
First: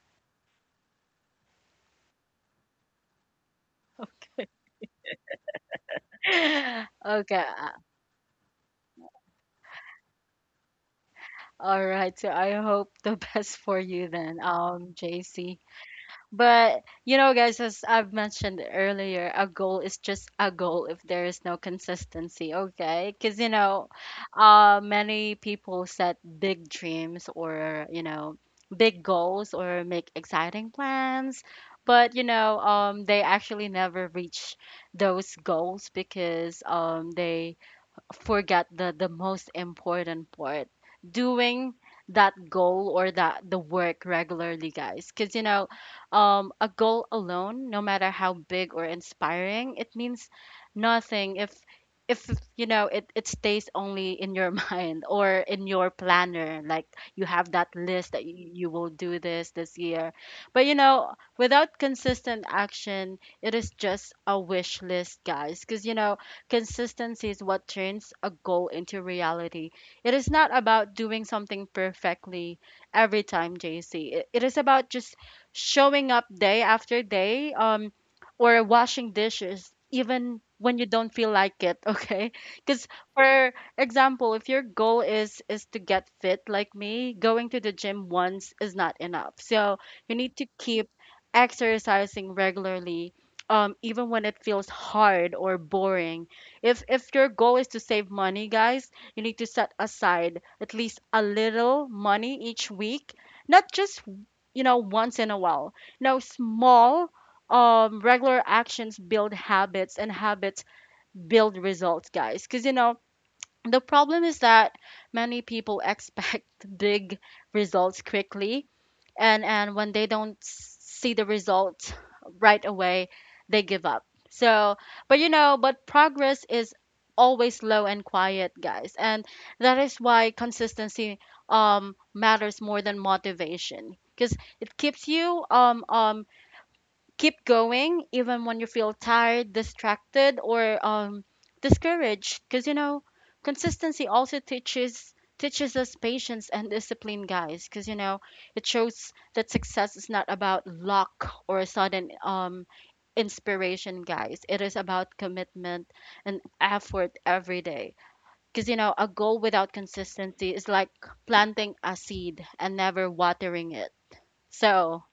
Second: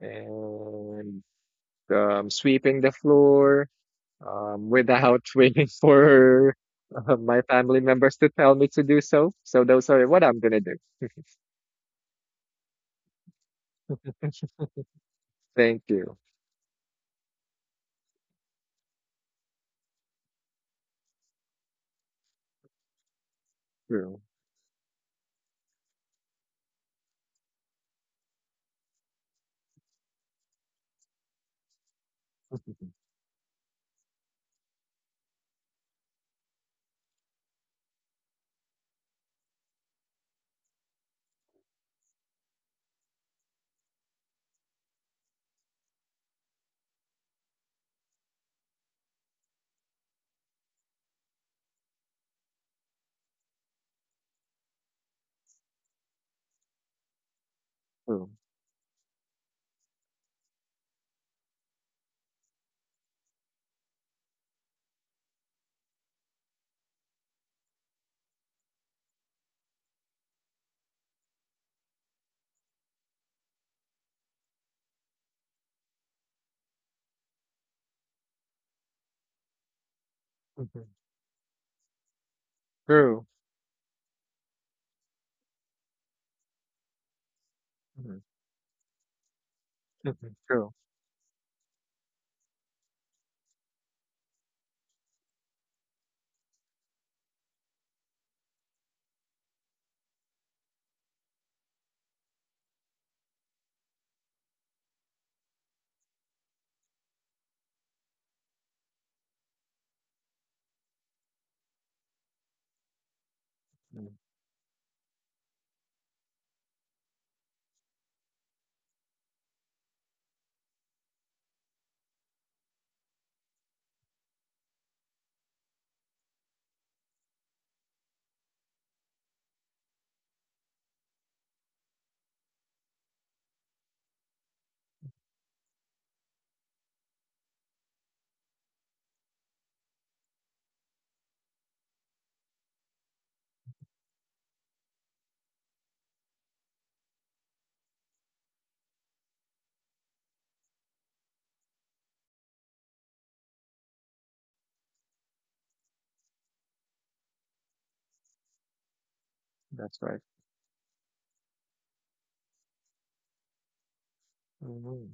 Speaker 2: And sweeping the floor without <laughs> waiting for
Speaker 1: <laughs>
Speaker 2: my
Speaker 1: Okay.
Speaker 2: family members to tell me to do so. So those are what I'm gonna do.
Speaker 1: All right. So I hope <laughs> the best for you then, JC.
Speaker 2: Thank you.
Speaker 1: But you know, guys, as I've mentioned earlier, a goal is just a goal if there is no consistency, okay? Because you know, many people set big dreams or you know, big goals or make exciting plans, but you know, they actually never reach those goals because they forget the most important part, doing that goal or that the work regularly, guys. Because you know a goal alone, no matter how big or inspiring, it means nothing if if you know it stays only in your <laughs> mind or in your planner. Like you have that list that you will do this this year, but you know without consistent action it is just a wish list, guys. Because you know consistency is what turns a goal into reality. It is not about doing something perfectly every time, JC. It is about just showing up day after day, or washing dishes even when you don't feel like it, <laughs> okay? Because
Speaker 2: True,
Speaker 1: for example, if your goal is to get fit like me, going to the gym once is not enough. So you need to
Speaker 2: true.
Speaker 1: keep exercising regularly, even when it feels hard or boring. If your goal is to save money, guys, you need to set aside at least a little money each week, not just you know once in a while. Now, small regular actions build habits, and habits build results, guys. Cuz you know, the problem is that many people expect <laughs> big results quickly, and when they don't see the results right away, they give up. So, but you know, but progress is always slow and quiet, guys, and that is why consistency matters more than motivation, because it keeps you keep going even when you feel tired, distracted, or discouraged. Because you know, consistency also teaches us patience and discipline, guys. Because you know, it shows that success is not about luck or a sudden inspiration, guys. It is about commitment and effort every day. Because you know, a goal without
Speaker 2: That's right.
Speaker 1: consistency is like planting a seed and never watering it. So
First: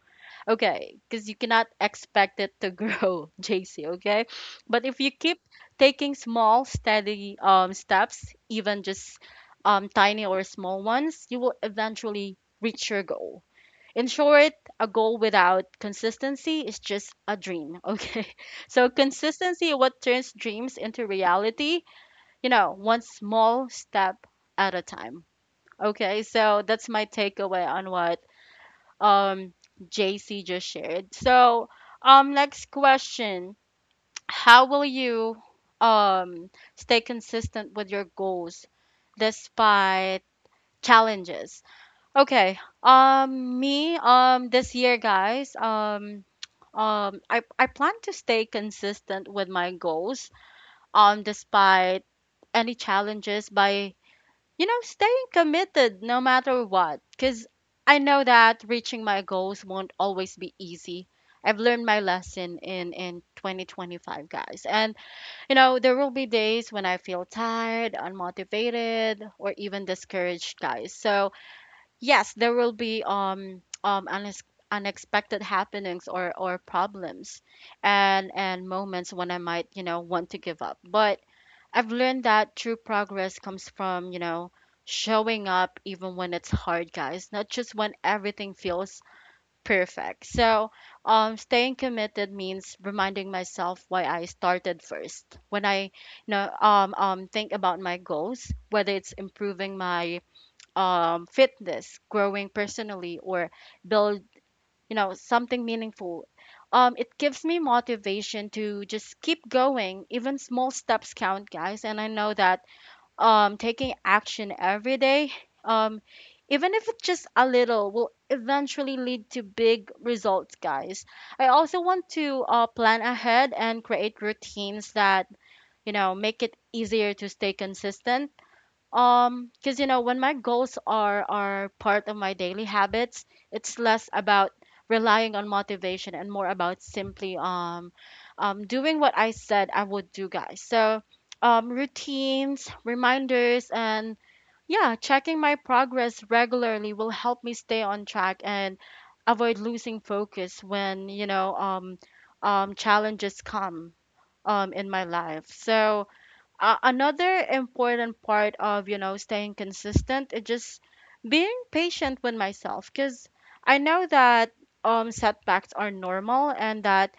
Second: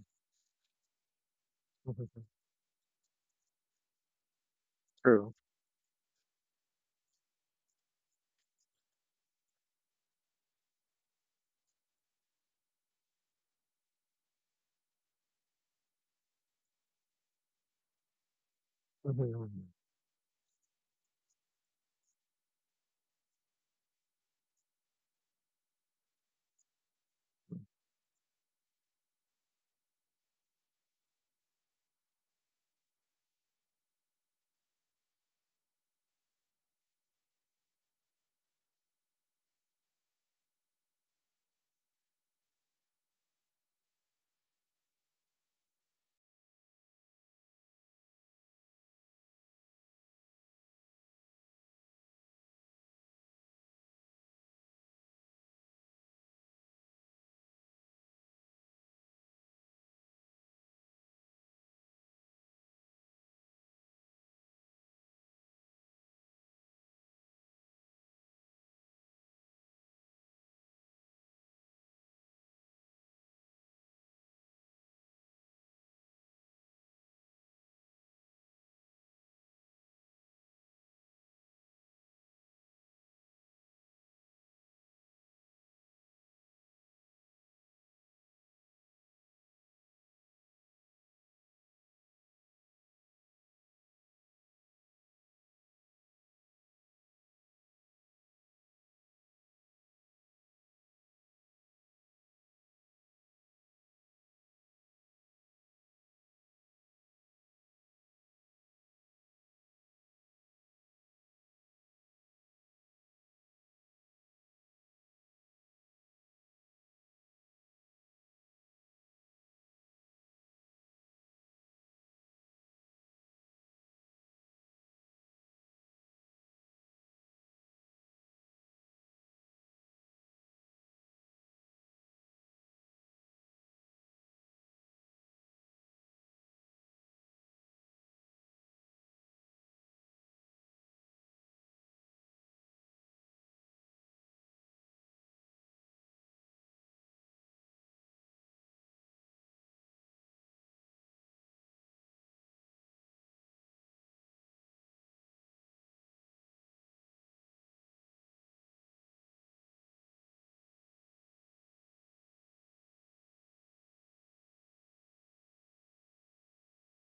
Speaker 1: okay, because you cannot expect it to grow, <laughs> JC, okay? But if you
Speaker 2: True.
Speaker 1: keep taking small, steady steps, even just tiny or small ones, you will eventually reach your goal. In short, a goal without consistency is just a dream, <laughs> okay? So consistency what turns dreams into reality, you know, one small step at a time. Okay, so that's my takeaway on what um JC just shared. So, next question, how will you um stay consistent with your goals despite challenges? Okay. Me this year, guys, I plan to stay consistent with my goals despite any challenges by you know, staying committed no matter what. Because I know that reaching my goals won't always be easy. I've learned my lesson in 2025, guys. And, you know, there will be days when I feel tired, unmotivated, or even discouraged, guys. So, yes, there will be unexpected happenings or problems and moments when I might, you know, want to give up. But I've learned that true progress comes from, you know, showing up even when it's hard, guys, not just when everything feels perfect. So, staying committed means reminding myself why I started first. When I think about my goals, whether it's improving my fitness, growing personally, or build, something meaningful. It gives me motivation to just keep going. Even small steps count, guys, and I know that taking action every day um even if it's just a little will eventually lead to big results, guys. I also want to plan ahead and create routines that, you know, make it easier to stay consistent, because, you know, when my goals are part of my daily habits, it's less about relying on motivation and more about simply doing what I said I would do, guys. So, routines, reminders, and yeah, checking my progress regularly will help me stay on track and avoid losing focus when, challenges come in my life. So, another important part of, you know, staying consistent is just being patient with myself, because I know that setbacks are normal and that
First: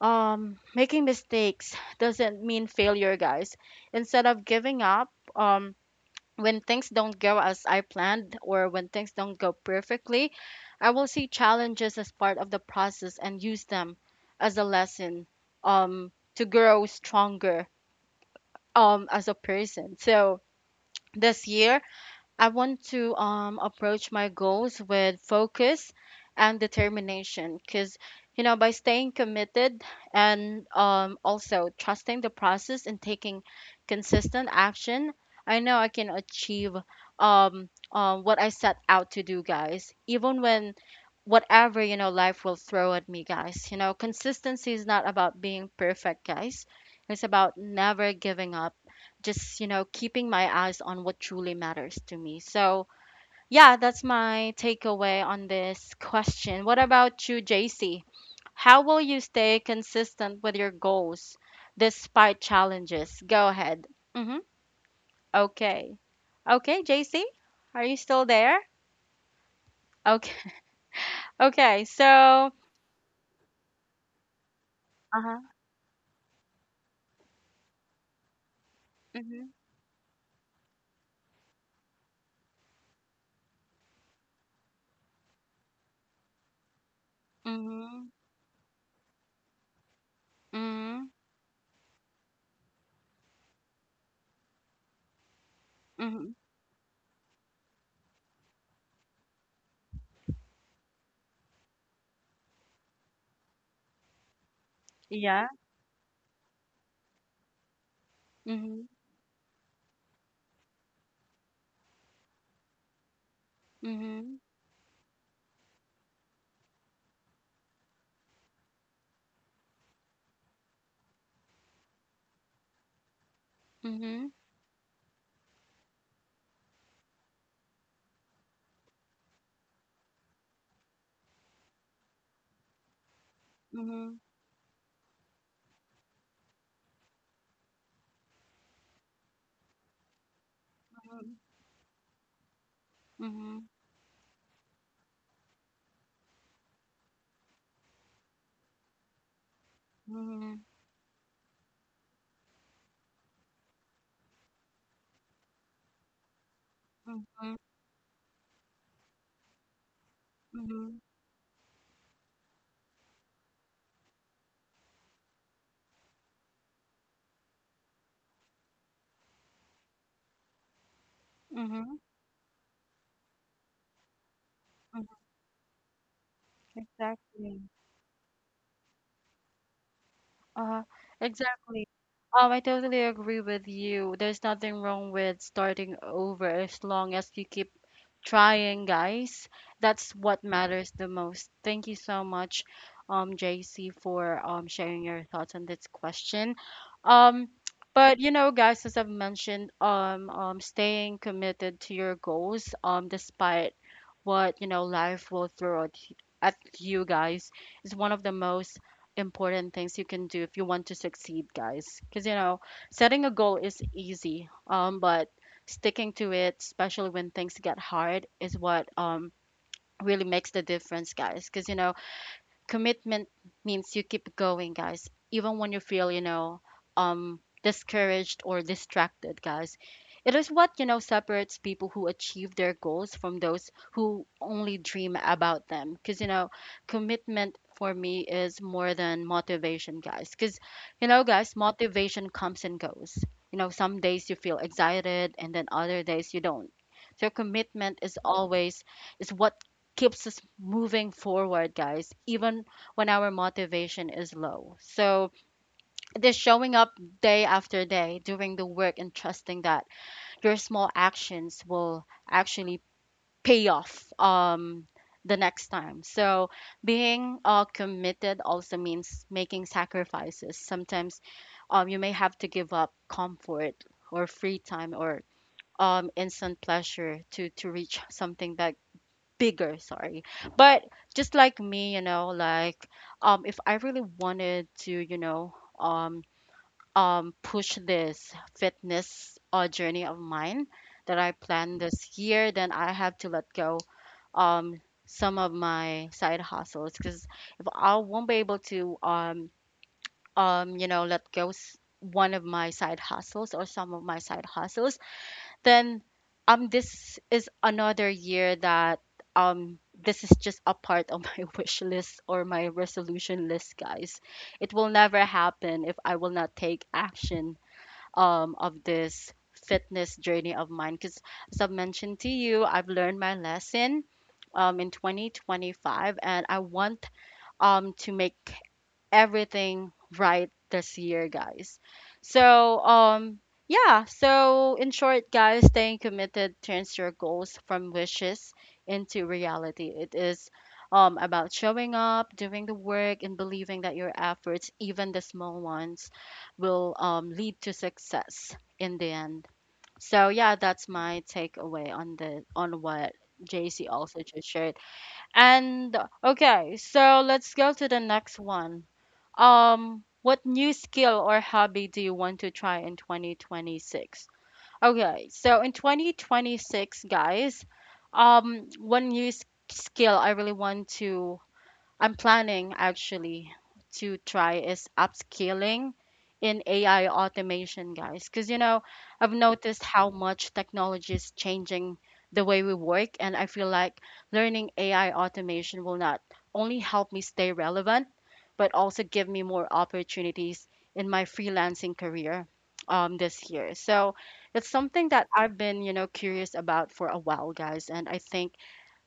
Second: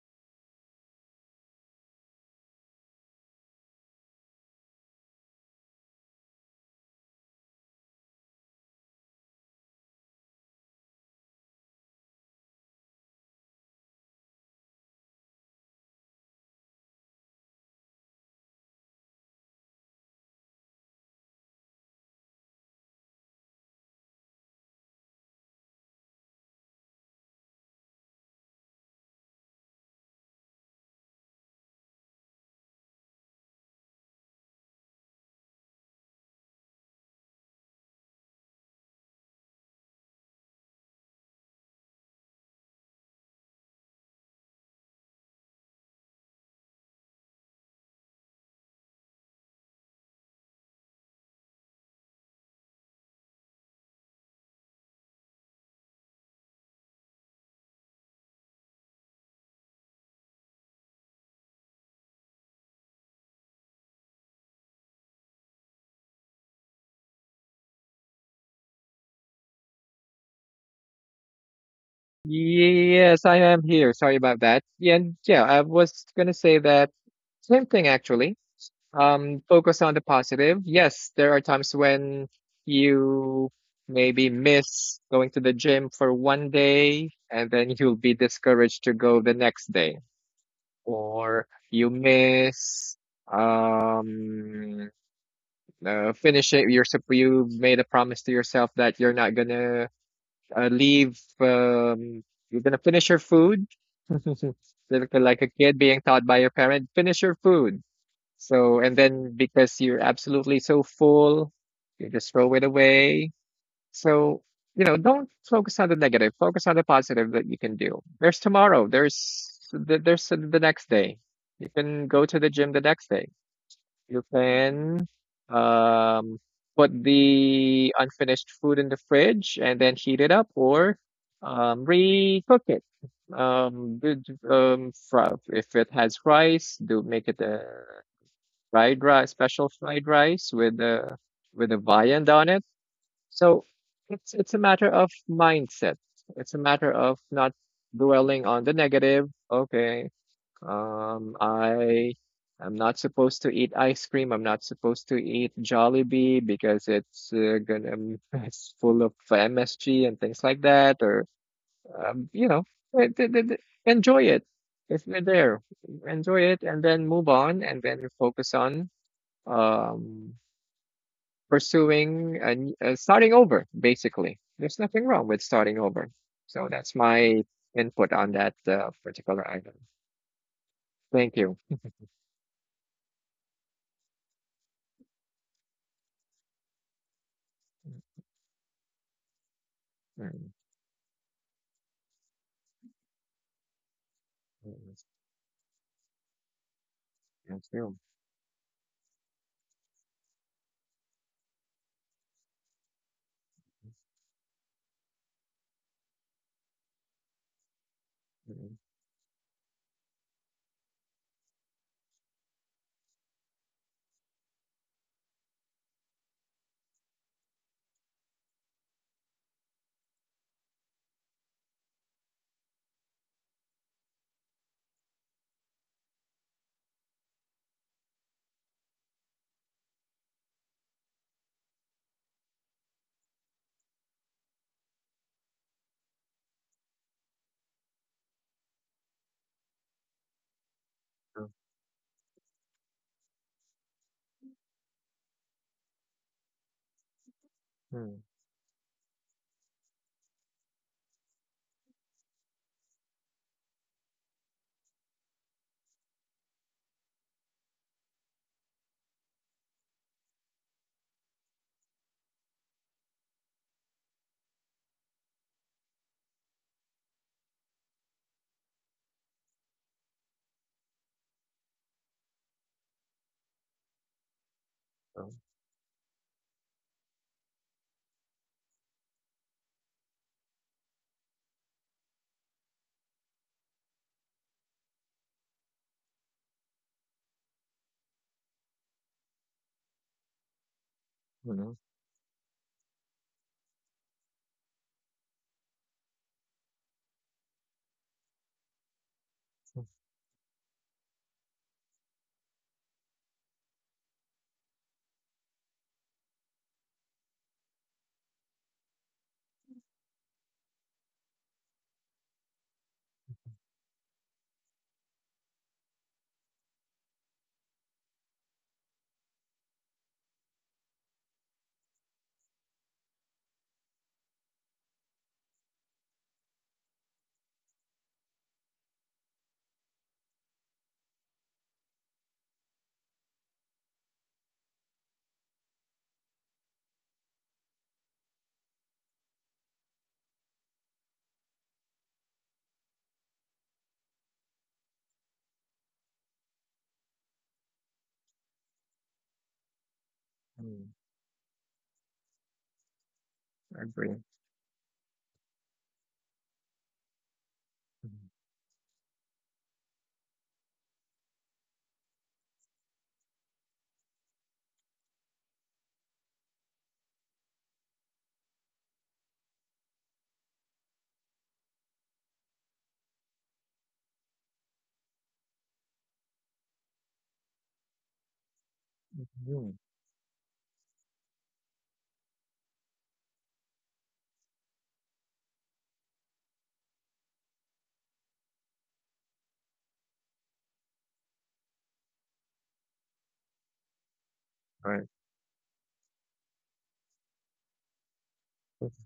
Speaker 1: making mistakes doesn't mean failure, guys. Instead of giving up um when things don't go as I planned or when things don't go perfectly, I will see challenges as part of the process and use them as a lesson to grow stronger as a person. So this year, I want to approach my goals with focus and determination because, you know, by staying committed and also trusting the process and taking consistent action, I know I can achieve what I set out to do, guys. Even when whatever, you know, life will throw at me, guys, you know, consistency is not about being perfect, guys. It's about never giving up, just, you know, keeping my eyes on what truly matters to me. So yeah, that's my takeaway on this question. What about you, JC? How will you stay consistent with your goals despite challenges? Go ahead. Mm-hmm. Okay. Okay, JC, are you still there? Okay. <laughs> Okay, so
Speaker 2: Yes, I am here. Sorry about that. Yeah, and
Speaker 1: uh-huh.
Speaker 2: yeah, I was gonna say that same thing actually.
Speaker 1: Mm-hmm.
Speaker 2: Focus on the positive. Yes, there are times when you maybe miss going to the gym for one day and then you'll
Speaker 1: Mm-hmm.
Speaker 2: be discouraged to go the next day,
Speaker 1: Mm-hmm.
Speaker 2: or you miss um
Speaker 1: Mm-hmm.
Speaker 2: you made a promise to yourself that you're not gonna leave, you're gonna finish your food, like
Speaker 1: Yeah.
Speaker 2: a kid being taught by your parent, finish your food.
Speaker 1: Mm-hmm.
Speaker 2: So, and then because you're absolutely so full, you just throw it away.
Speaker 1: Mm-hmm.
Speaker 2: So, don't focus on the negative. Focus on the positive that you can do. There's tomorrow. There's the next day. You can go to the gym the next day. You
Speaker 1: Mm-hmm.
Speaker 2: can um, put the unfinished food in the fridge and then heat it up or re-cook it.
Speaker 1: Mm-hmm. Mm-hmm.
Speaker 2: If it has rice, do make it a fried rice, special fried rice with a viand on it.
Speaker 1: Mm-hmm.
Speaker 2: So it's a matter of mindset. It's a matter of not dwelling on the negative. Okay,
Speaker 1: Mm-hmm.
Speaker 2: um, I I'm not supposed to eat ice cream. I'm not supposed to eat Jollibee because it's
Speaker 1: Mm-hmm.
Speaker 2: uh, gonna m- <laughs> it's full of MSG and things like that.
Speaker 1: Mhm,
Speaker 2: Or you know, eh, th- th- th- Enjoy it if you're there. Enjoy it and then move on and then focus on um,
Speaker 1: mhm,
Speaker 2: pursuing and starting over, basically. There's
Speaker 1: mhm,
Speaker 2: nothing wrong with starting over. So that's my
Speaker 1: exactly.
Speaker 2: input on that particular item.
Speaker 1: Uh,
Speaker 2: Thank you.
Speaker 1: exactly. I totally agree with you. There's nothing wrong with starting over as long as you keep trying, guys. That's what matters the most. Thank you so much, JC, for sharing your thoughts on this question. Um,
Speaker 2: New,
Speaker 1: but you know, guys, as I've mentioned, staying committed to your goals, despite what, you know, life will throw at you, guys, is one of the most important things you can do if you want to succeed, guys. Because, you know, setting a goal is easy, but sticking to it, especially when things get hard, is what really makes the difference, guys. Because, you know, commitment means you keep going, guys, even when you feel, you know, discouraged or distracted, guys. It is what, you know, separates people who achieve their goals from those who only dream about them, because, you know, commitment for me is more than motivation, guys. Because, you know, guys, motivation comes and goes. You know, some days you feel excited and then other days you don't. So commitment is always is what keeps us moving forward, guys, even when our motivation is low. So, just showing up day after day, doing the work, and trusting that your small actions will actually pay off the next time. So, being committed also means making sacrifices. Sometimes you may have to give up comfort or free time or instant pleasure to reach something that bigger, sorry, but just like me, you know, like, if I really wanted to, you know, um push this fitness journey of mine that I planned this year, then I have to let go um some of my side hustles. Because if I won't be able to you know, one of my side hustles or some of my side hustles, then this is another year that this is just a part of my <laughs> wish list or my resolution list, guys. It will never happen if I will not take action of this fitness journey of mine. Because, as I've mentioned to you, I've learned my lesson in 2025 and I want to make everything right this year, guys. So, yeah, so in short, guys, staying committed turns your goals from wishes into reality. It is about showing up, doing the work, and believing that your efforts, even the small ones, will lead to success in the end. So yeah, that's my takeaway on the on what JC also just shared. And okay, so let's go to the next one. What new skill or hobby do you want to try in 2026? Okay, so in 2026, guys, um, one new s- skill I really want to, I'm planning actually to try is upscaling in AI automation, guys. Because, you know, I've noticed how much technology is changing the way we work. And I feel like learning AI automation will not only help me stay relevant, but also give me more opportunities in my freelancing career this year. So it's something that I've been, you know, curious about for a while, guys. And I think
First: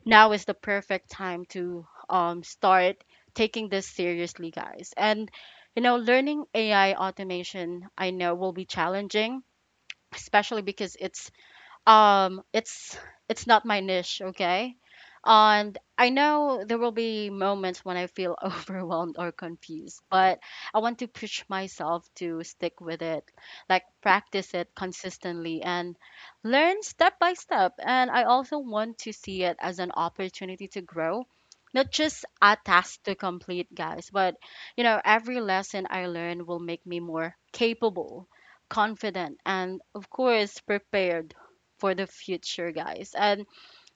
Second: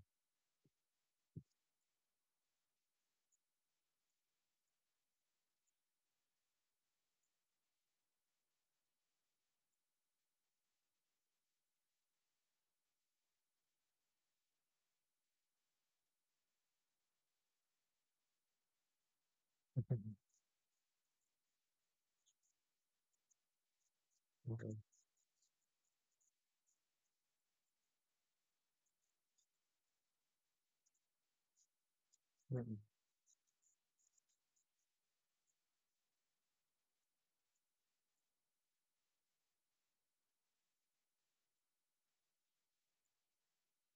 Speaker 1: now is the perfect time to start taking this seriously, guys. And, you know, learning AI automation, I know, will be challenging, especially because it's it's not my niche, okay. And I know there will be moments when I feel <laughs> overwhelmed or confused, but I want to push myself to stick with it, like practice it consistently and learn step by step. And I also want to see it as an opportunity to grow, not just a task to complete, guys. But, you know, every lesson I learn will make me more capable, confident, and of course, prepared for the future, guys. And,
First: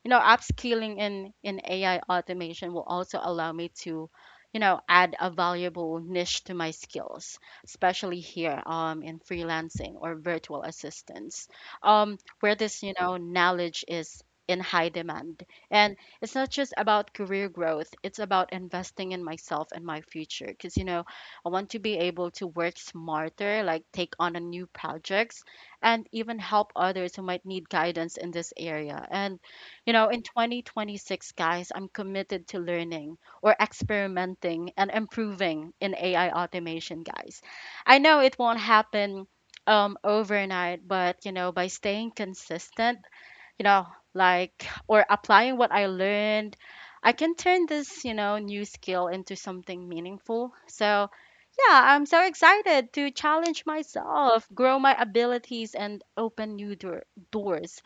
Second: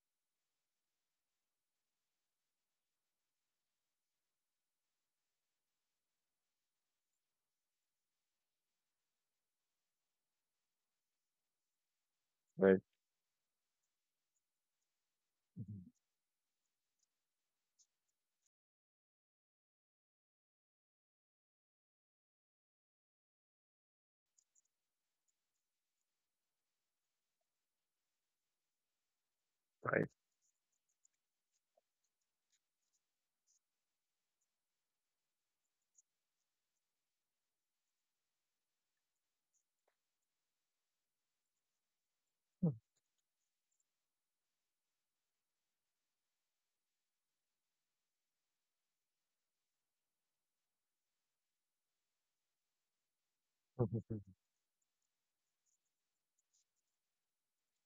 Speaker 1: you know, upskilling in AI automation will also allow me to, you know, add a valuable niche to my skills, especially here in freelancing or virtual assistance, where
Speaker 2: but
Speaker 1: this, you know, knowledge is in high demand. And it's not just about career growth, it's about investing in myself and my future. Because, you know, I want to be able to work smarter, like take on a new projects and even help others who might need guidance in this area. And, you
Speaker 2: Right,
Speaker 1: know, in 2026, guys, I'm committed to learning or experimenting and improving in AI automation, guys. I know it won't happen overnight, but, you know, by staying consistent, you know, like, or applying what I learned, I can turn this, you know, new skill into something meaningful. So yeah, I'm so excited to challenge myself, grow my abilities, and open doors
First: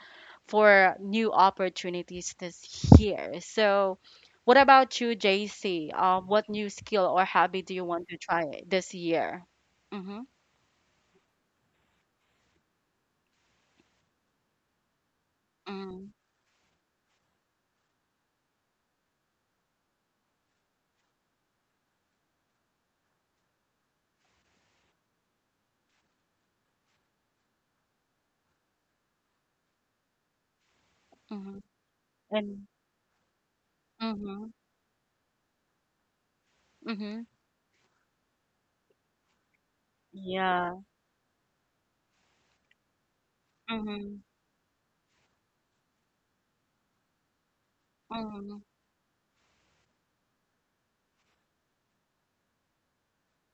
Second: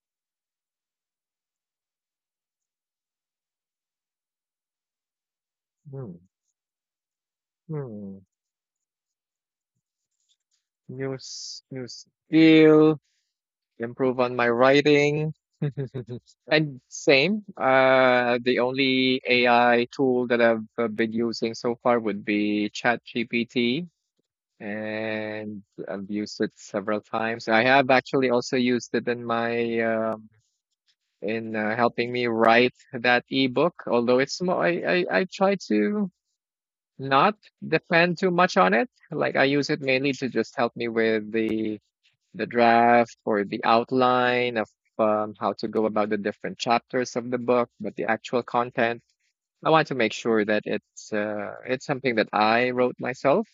Speaker 1: for new opportunities this year. So, what about you, JC? What new skill or hobby do you want to try this year? Mm-hmm.
Speaker 2: new skill, improve on my writing.
Speaker 1: Mm-hmm.
Speaker 2: And same, the only AI tool that I've been using so far would be ChatGPT. And I've used it several times. I have actually also used it in my in
Speaker 1: Mm-hmm.
Speaker 2: helping me
Speaker 1: And
Speaker 2: write that ebook. Although it's
Speaker 1: mm-hmm.
Speaker 2: more, I try to
Speaker 1: Mm-hmm.
Speaker 2: not depend too much on it. Like I use it mainly to just help
Speaker 1: Yeah.
Speaker 2: me with the draft or the
Speaker 1: Mm-hmm.
Speaker 2: outline of how to go about the different chapters of the book. But the actual
Speaker 1: Mm-hmm.
Speaker 2: content, I want to make sure that it's it's something that I wrote myself.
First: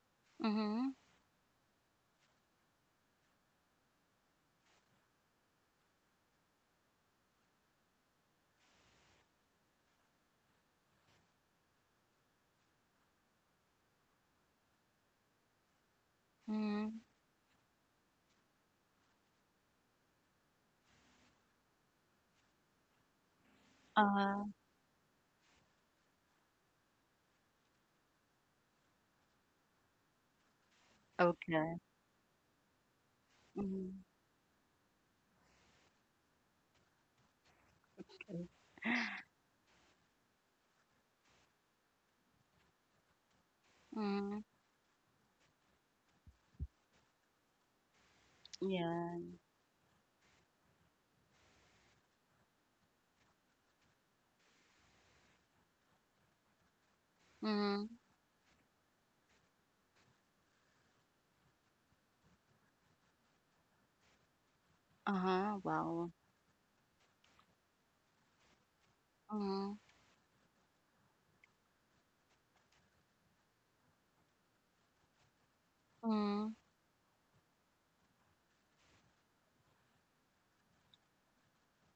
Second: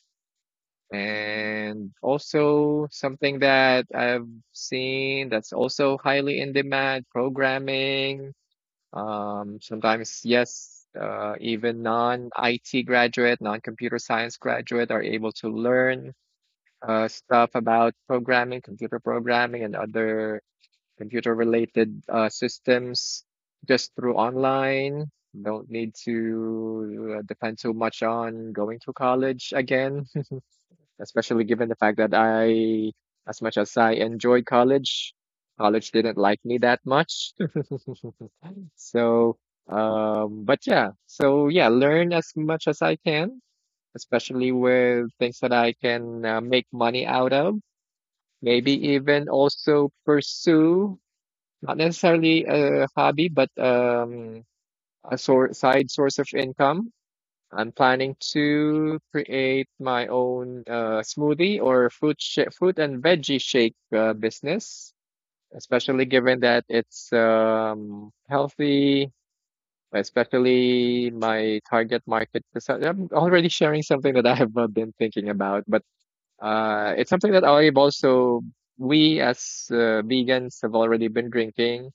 Speaker 1: Mm-hmm.
Speaker 2: And also something that I've seen that's also highly in demand, programming, sometimes, yes, even non-IT graduate, non-computer science graduate are able to learn
Speaker 1: Mm-hmm.
Speaker 2: stuff about programming, computer programming, and other computer-related systems just through
Speaker 1: Uh,
Speaker 2: online. Don't need to depend too much on going to college again, <laughs> especially given the
Speaker 1: okay.
Speaker 2: fact that I, as much as I
Speaker 1: Mm-hmm.
Speaker 2: enjoyed college, college didn't like me that much.
Speaker 1: Okay,
Speaker 2: So, but yeah, so yeah, learn as much as I can,
Speaker 1: mm-hmm.
Speaker 2: especially with things that I can make money out of. Maybe
Speaker 1: Yeah.
Speaker 2: even also pursue not necessarily a hobby, but a sor side source of income. I'm
Speaker 1: Mm-hmm.
Speaker 2: planning to create my own smoothie or fruit and veggie shake business,
Speaker 1: Uh-huh.
Speaker 2: especially
Speaker 1: Wow.
Speaker 2: given that it's healthy,
Speaker 1: Mhm,
Speaker 2: especially my target market, because I'm already sharing something that I have been thinking about, but
Speaker 1: mhm,
Speaker 2: it's something that I've also, we as vegans have already been drinking.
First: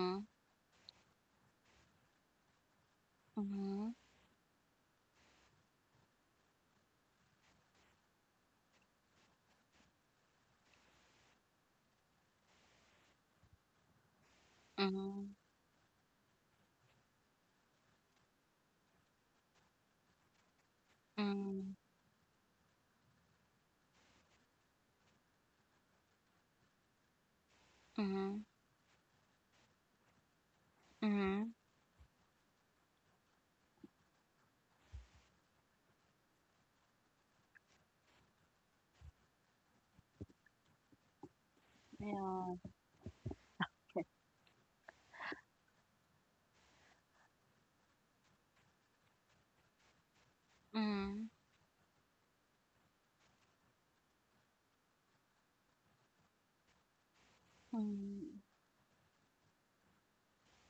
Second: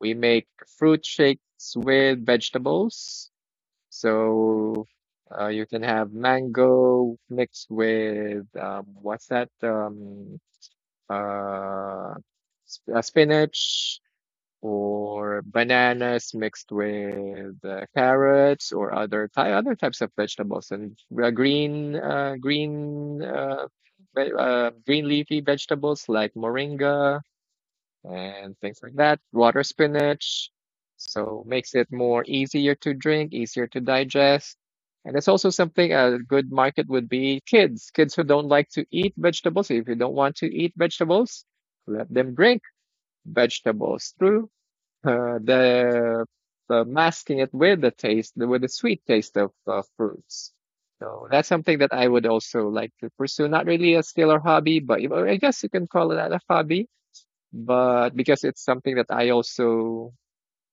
Speaker 2: We make fruit shakes with vegetables,
Speaker 1: mhm,
Speaker 2: so you can have mango mixed with what's that? Uh, Spinach
Speaker 1: mhm,
Speaker 2: or bananas mixed with carrots or other types of vegetables and
Speaker 1: mhm,
Speaker 2: green leafy vegetables like moringa
Speaker 1: mhm,
Speaker 2: and things like that, water spinach, so
Speaker 1: mhm.
Speaker 2: makes it more easier to drink, easier to digest. And it's also something, a good market would be kids, kids who don't like to eat vegetables. If you don't want to eat vegetables, let them
Speaker 1: Yeah,
Speaker 2: drink
Speaker 1: okay.
Speaker 2: vegetables through uh, the, the masking it with the taste, with the sweet taste of fruits. So
Speaker 1: Mhm,
Speaker 2: that's something that I would also like to pursue. Not really a skill or hobby, but you- or I guess you can call it a hobby. But because
Speaker 1: mhm,
Speaker 2: it's something that I also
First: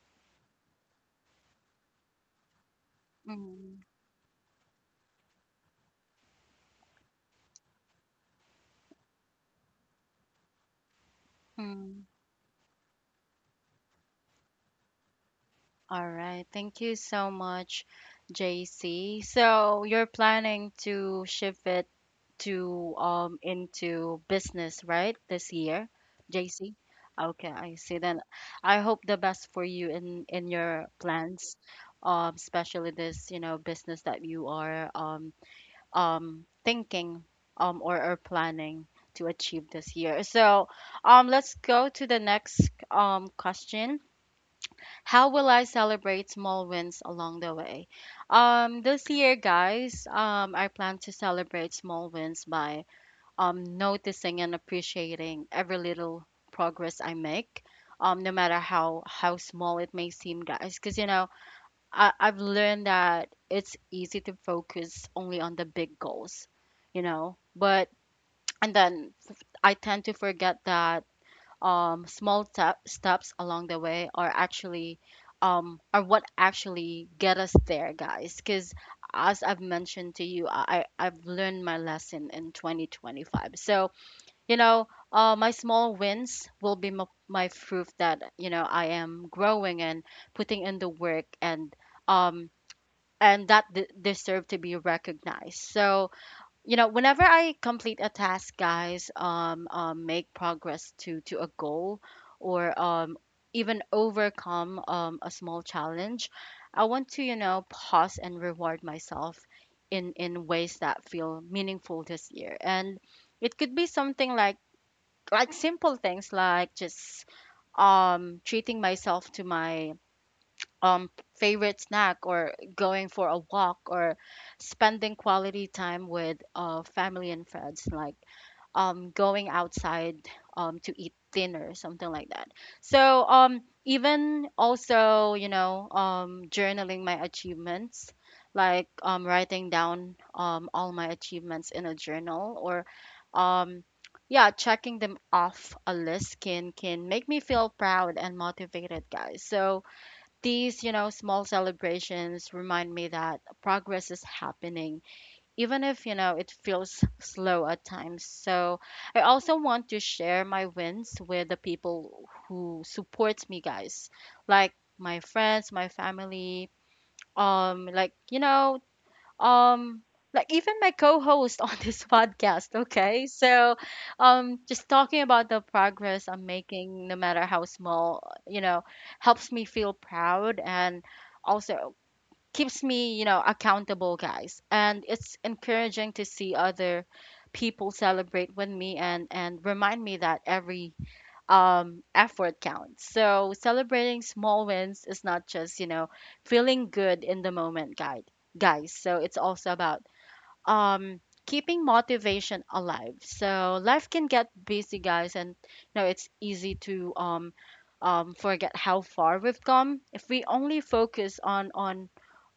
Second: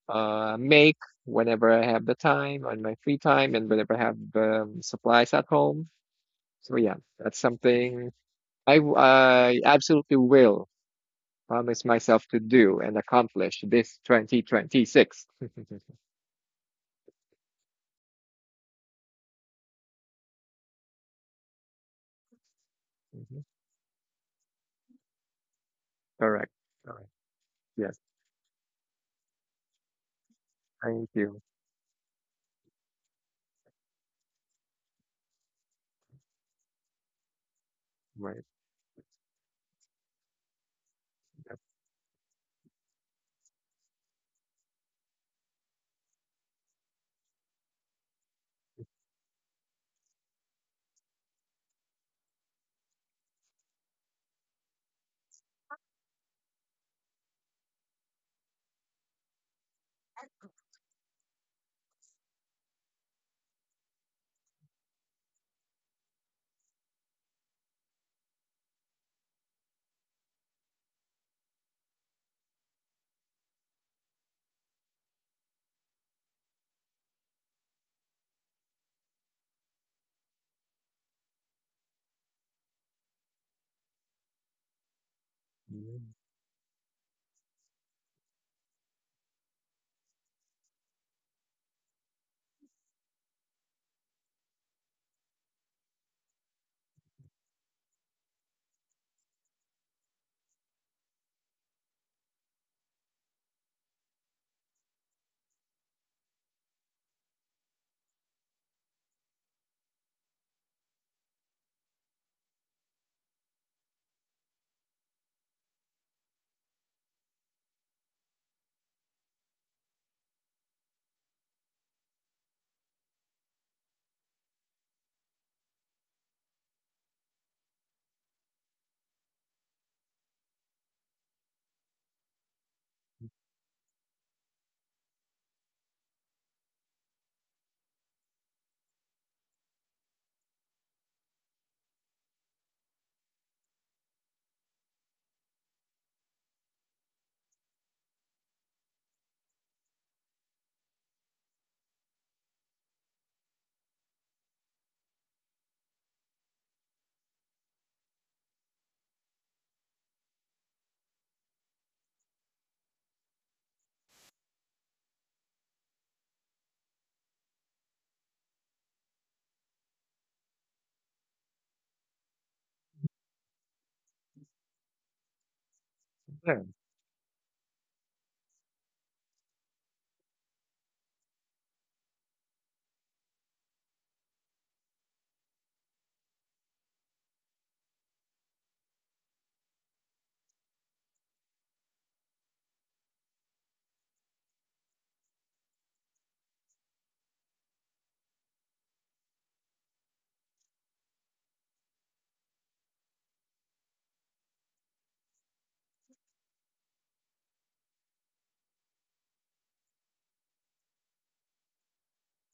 Speaker 2: make whenever I have the time on my free time and
Speaker 1: mhm,
Speaker 2: whenever I have supplies at home. So yeah, that's something I absolutely will promise
Speaker 1: mhm.
Speaker 2: myself to do and accomplish this 2026.
Speaker 1: All right. Thank you so much, JC. So you're planning to shift it to into business, right? This year,
Speaker 2: Correct.
Speaker 1: JC?
Speaker 2: Correct.
Speaker 1: Okay, I see.
Speaker 2: Yes.
Speaker 1: Then I hope the best for you in your
Speaker 2: Thank you.
Speaker 1: plans, especially this, you know, business that you are thinking, or
Speaker 2: Right.
Speaker 1: planning to achieve this year. So let's
Speaker 2: That's
Speaker 1: go to the next question. How will I celebrate small wins along the way? This year, guys, I plan to celebrate small wins by noticing and appreciating every little progress I make. No matter how small it may seem, guys, because, you know, I've learned that it's easy to focus only on the big goals, you know. But and then I tend to forget that small tap steps along the way are actually are what actually get us there, guys. Because, as I've mentioned to you, I've learned my lesson in 2025. So, you know, my small wins will be my proof that, you know, I am growing and putting in the work um and that deserve to be recognized. So, you know, whenever I complete a task, guys, make progress to a goal or even overcome a small challenge, I want to, you know, pause and reward myself in ways that feel meaningful this year. And it could be something like simple things, like just treating myself to my um favorite snack, or going for a walk, or spending quality time with family and friends, like going outside to eat dinner, something like that. So even also, you know, journaling my achievements, like writing down all my achievements in a journal, or um yeah, checking them off a list can make me feel proud and motivated, guys. So these, you know, small celebrations remind me that progress is happening, even if, you know, it feels slow at times. So I also want to share my wins with the people who support me, guys, like my friends, my family, like, you know, um like even my co-host on this <laughs> podcast, okay. So just talking about the progress I'm
Speaker 2: there.
Speaker 1: making, no matter how small, you know, helps me feel proud and also keeps me, you know, accountable, guys. And it's encouraging to see other people celebrate with me, and remind me that every effort counts. So celebrating small wins is not just, you know, feeling good in the moment, guide, guys. So it's also about um, keeping motivation alive. So life can get busy, guys, and you know it's easy to forget how far we've come if we only focus on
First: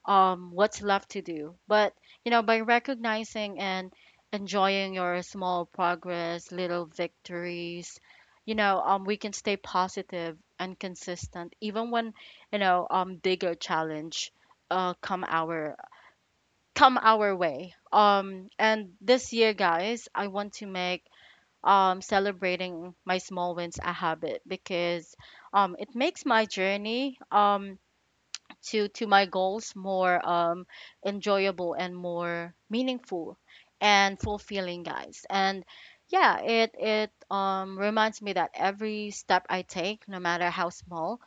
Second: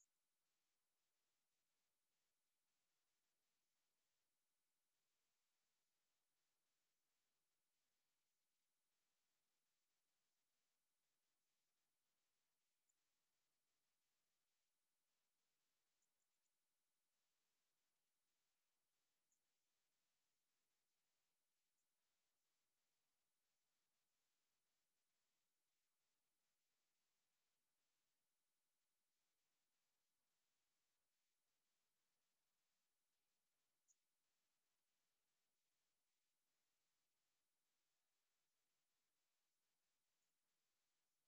Speaker 1: what's left to do. But, you know, by recognizing and enjoying your small progress, little victories, you know, we can stay positive and consistent, even when, you know, bigger challenge, uh, come our come our way. And this year, guys, I want to make celebrating my small wins a habit, because it makes my journey to my goals more enjoyable and more meaningful and fulfilling, guys. And yeah, it reminds me that every step I take, no matter how small,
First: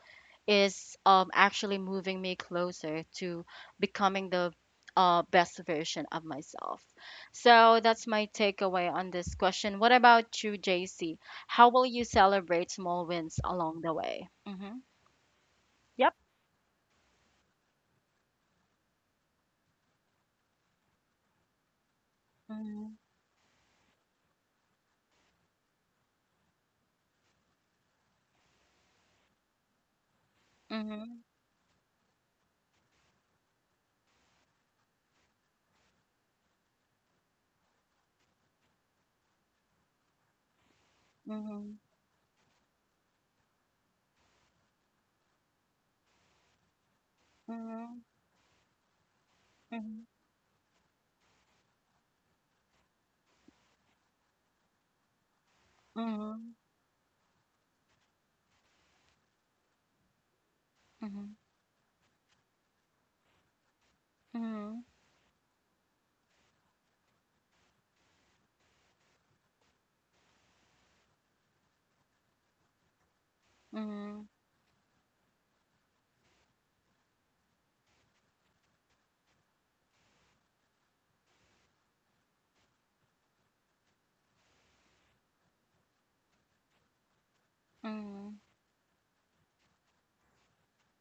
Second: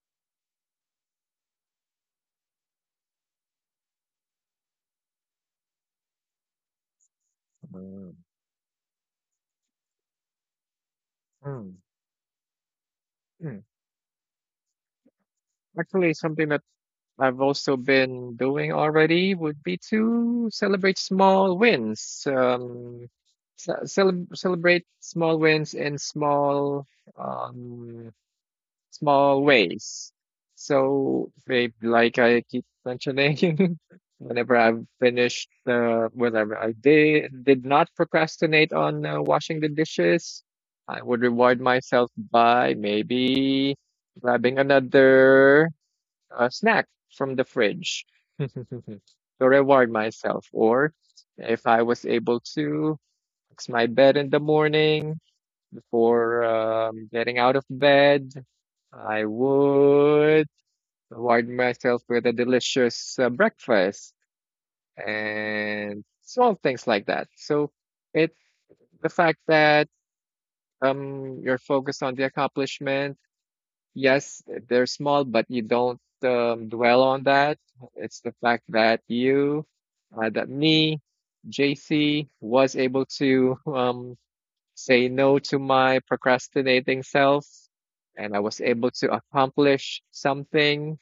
Speaker 1: is actually moving me closer to becoming the best version of myself. So that's my takeaway on this question. What about you, JC? How will you celebrate small wins along the way? Mm-hmm. Yep.
Speaker 2: Actually, something that I've also been doing already would be to celebrate small wins.
Speaker 1: Mm-hmm.
Speaker 2: Celebrate small wins in small um, small ways.
Speaker 1: Mm-hmm.
Speaker 2: So they, like I keep mentioning, <laughs> whenever I've finished, whatever I did not procrastinate on washing the dishes, I would reward
Speaker 1: Mm-hmm.
Speaker 2: myself by maybe grabbing another snack from the
Speaker 1: Mhm,
Speaker 2: fridge to reward
Speaker 1: mhm,
Speaker 2: myself. Or if I was able to fix my bed in the morning before
Speaker 1: mhm,
Speaker 2: getting out of bed, I would
Speaker 1: mhm,
Speaker 2: reward myself with a delicious breakfast
Speaker 1: mhm,
Speaker 2: and small things like that. So it's the fact that you're focused on the accomplishment.
Speaker 1: mhm,
Speaker 2: Yes, they're small, but you don't dwell on that. It's the fact that me, JC, was able to say no to my procrastinating self, and
Speaker 1: mhm,
Speaker 2: I was able to accomplish something.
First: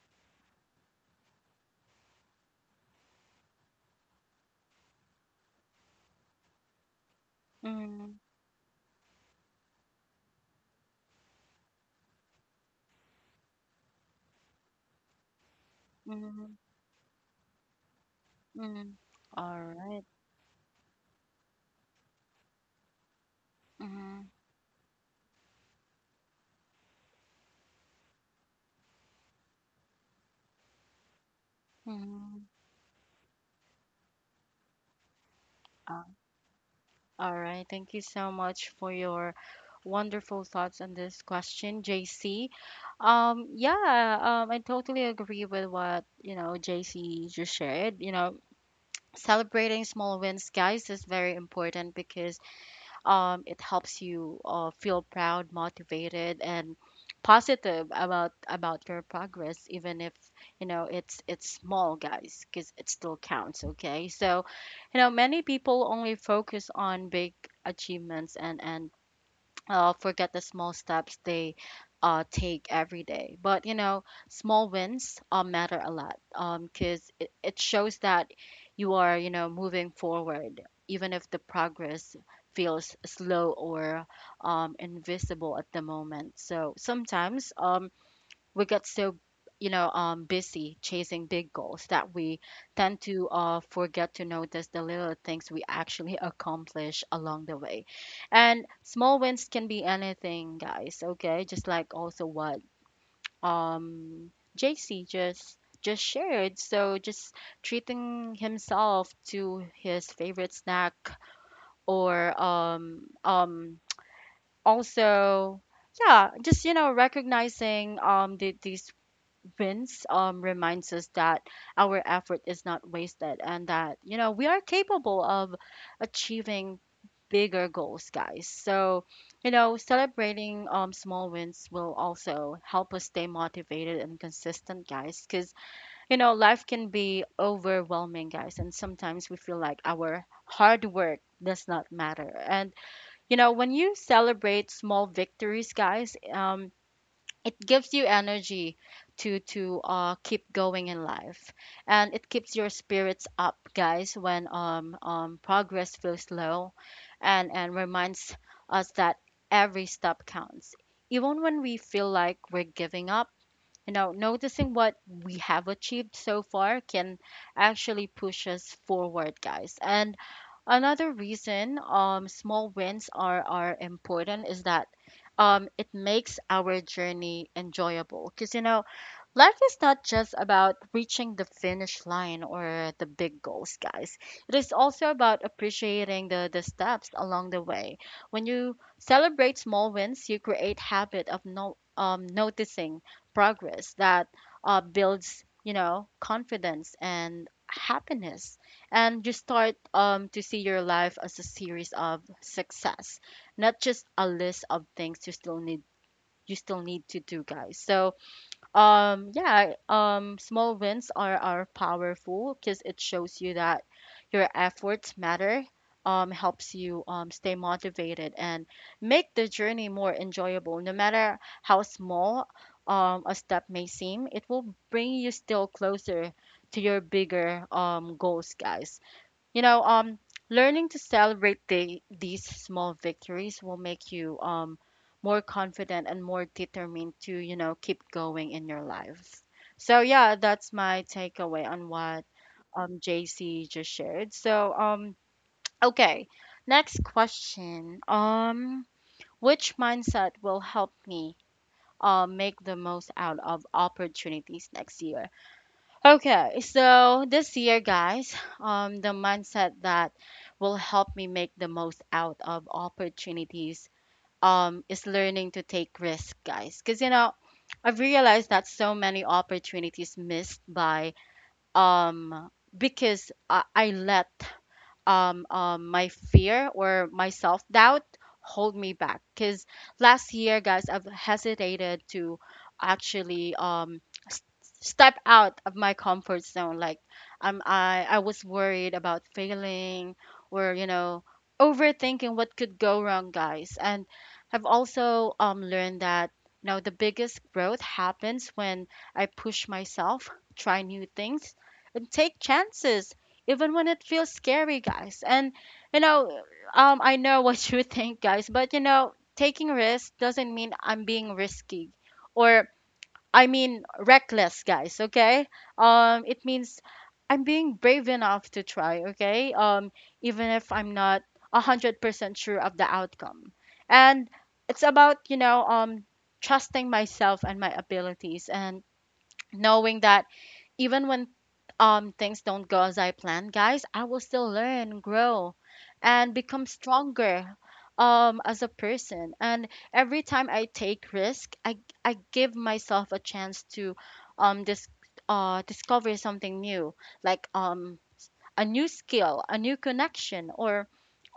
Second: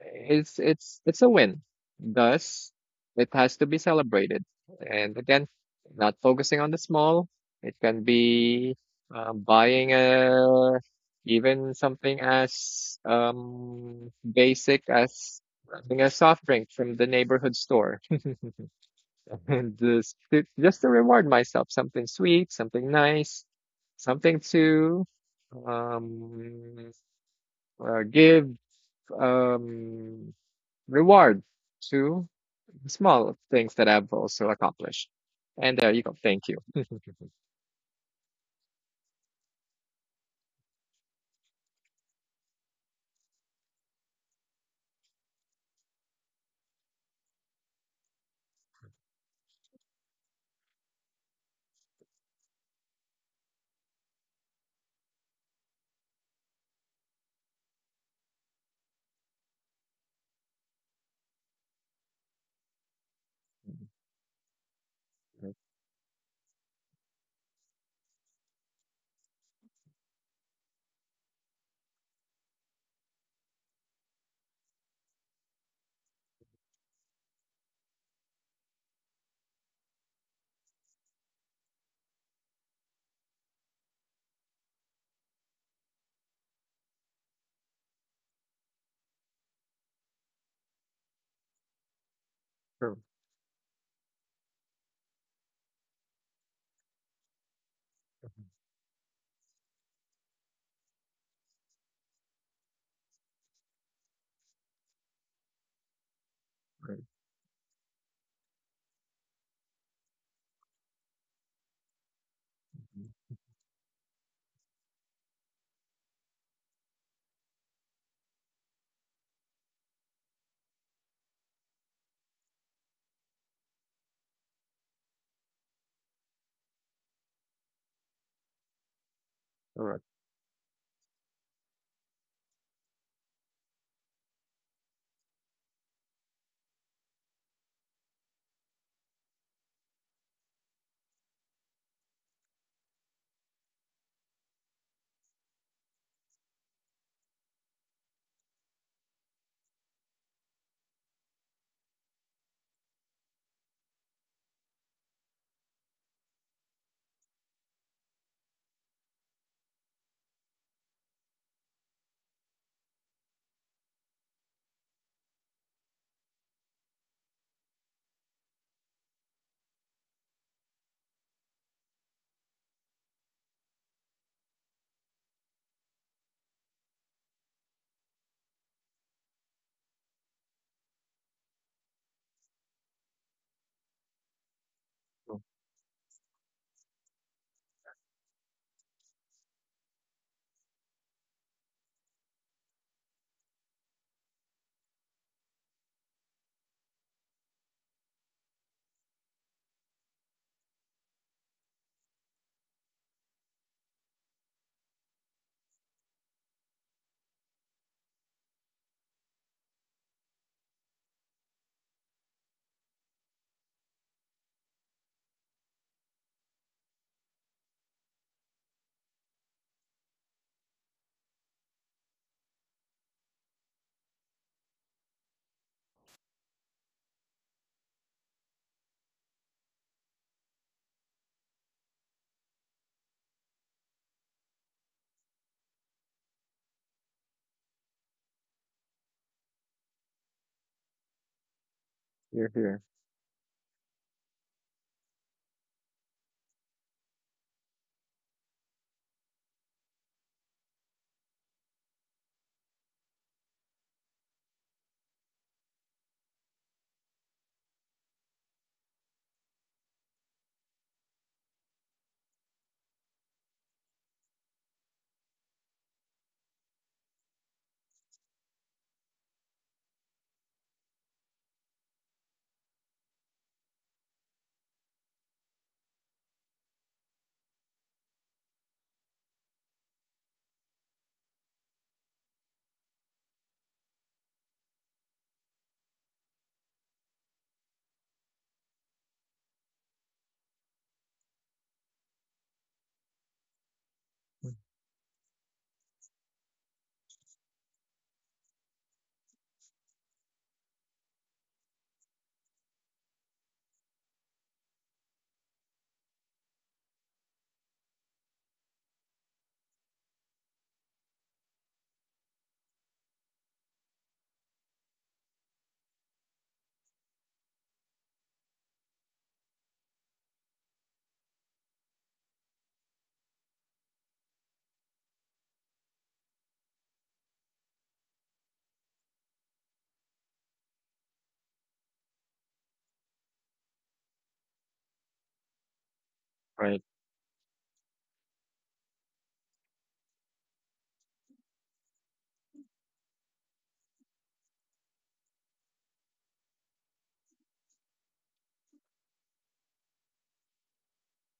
Speaker 2: It's a win. Thus, it has to be celebrated. And again, not focusing on the small. It can
Speaker 1: mhm,
Speaker 2: be buying a even something as basic as grabbing a soft
Speaker 1: mhm,
Speaker 2: drink from the neighborhood store,
Speaker 1: mhm.
Speaker 2: <laughs>
Speaker 1: All
Speaker 2: and
Speaker 1: right.
Speaker 2: just to reward myself, something sweet, something nice,
Speaker 1: Mhm,
Speaker 2: something to um, give, um, reward to
Speaker 1: mhm.
Speaker 2: small things that I've also accomplished. And there you
Speaker 1: Uh,
Speaker 2: go. Thank you.
Speaker 1: All right. Thank you so much for your wonderful thoughts on this question, JC. Yeah, I totally agree with what, you know, JC just shared. You know, celebrating small wins, guys, is very important, because it helps you feel proud, motivated, and positive about your progress, even if you know it's small, guys, because it still counts. Okay, so you know many people only focus on big achievements, and forget the small steps they take every day. But you know, small wins matter a lot, because it shows that you are, you know, moving forward, even if the progress feels slow or invisible at the moment. So sometimes we get so, you know, busy chasing big goals that we
Speaker 2: Sure.
Speaker 1: tend to forget to notice the little things we actually accomplish along the way. And small wins can be anything, guys. Okay, just like also what um JC just shared. So just treating himself to his favorite snack, or also, yeah, just, you know, recognizing these wins reminds us that our effort is not wasted, and that, you know, we are capable of achieving bigger goals, guys. So, you know,
Speaker 2: All right.
Speaker 1: celebrating small wins will also help us stay motivated and consistent, guys, because, you know, life can be overwhelming, guys. And sometimes we feel like our hard work does not matter. And, you know, when you celebrate small victories, guys, it gives you energy to keep going in life, and it keeps your spirits up, guys, when progress feels low, and reminds us that every step counts, even when we feel like we're giving up. You know, noticing what we have achieved so far can actually push us forward, guys. And another reason small wins are important is that it makes our journey enjoyable. Because, you know, life is not just about reaching the finish line or the big goals, guys. It is also about appreciating the steps along the way. When you celebrate small wins, you create habit of no, noticing progress that builds, you know, confidence and happiness. And you start to see your life as a series of success, not just a list of things you still need to do, guys. So yeah, small wins are powerful, because it shows you that your efforts matter, helps you stay motivated and make the journey more enjoyable. No matter how small a step may seem, it will bring you still closer to your bigger goals, guys. You know, learning to celebrate these small victories will make you more confident and more determined to, you know, keep going in your life. So yeah, that's my takeaway on what
Speaker 2: You're here.
Speaker 1: JC just shared. So okay, next question. Which mindset will help me make the most out of opportunities next year? Okay, so this year, guys, the mindset that will help me make the most out of opportunities is learning to take risks, guys. Because, you know, I've realized that so many opportunities missed by um, because I let my fear or my self doubt hold me back. Because last year, guys, I've hesitated to actually s- step out of my comfort zone. Like, I was worried about failing, or, you know, overthinking what could go wrong, guys. And I've also learned that. You know, the biggest growth happens when I push myself, try new things, and take chances even when it feels scary, guys. And you know, I know <laughs> what you think, guys, but you know, taking risks doesn't mean I'm being risky, or I mean reckless, guys. Okay, it means I'm being brave enough to try. Okay, even if I'm not 100% sure of the outcome. And it's about, you know, trusting myself and my abilities and knowing that even when things don't go as I plan, guys, I will still learn and grow and become
Speaker 2: Right.
Speaker 1: stronger as a person. And every time I take risk, I give myself a chance to um dis discover something new. Like, a new skill, a new connection, or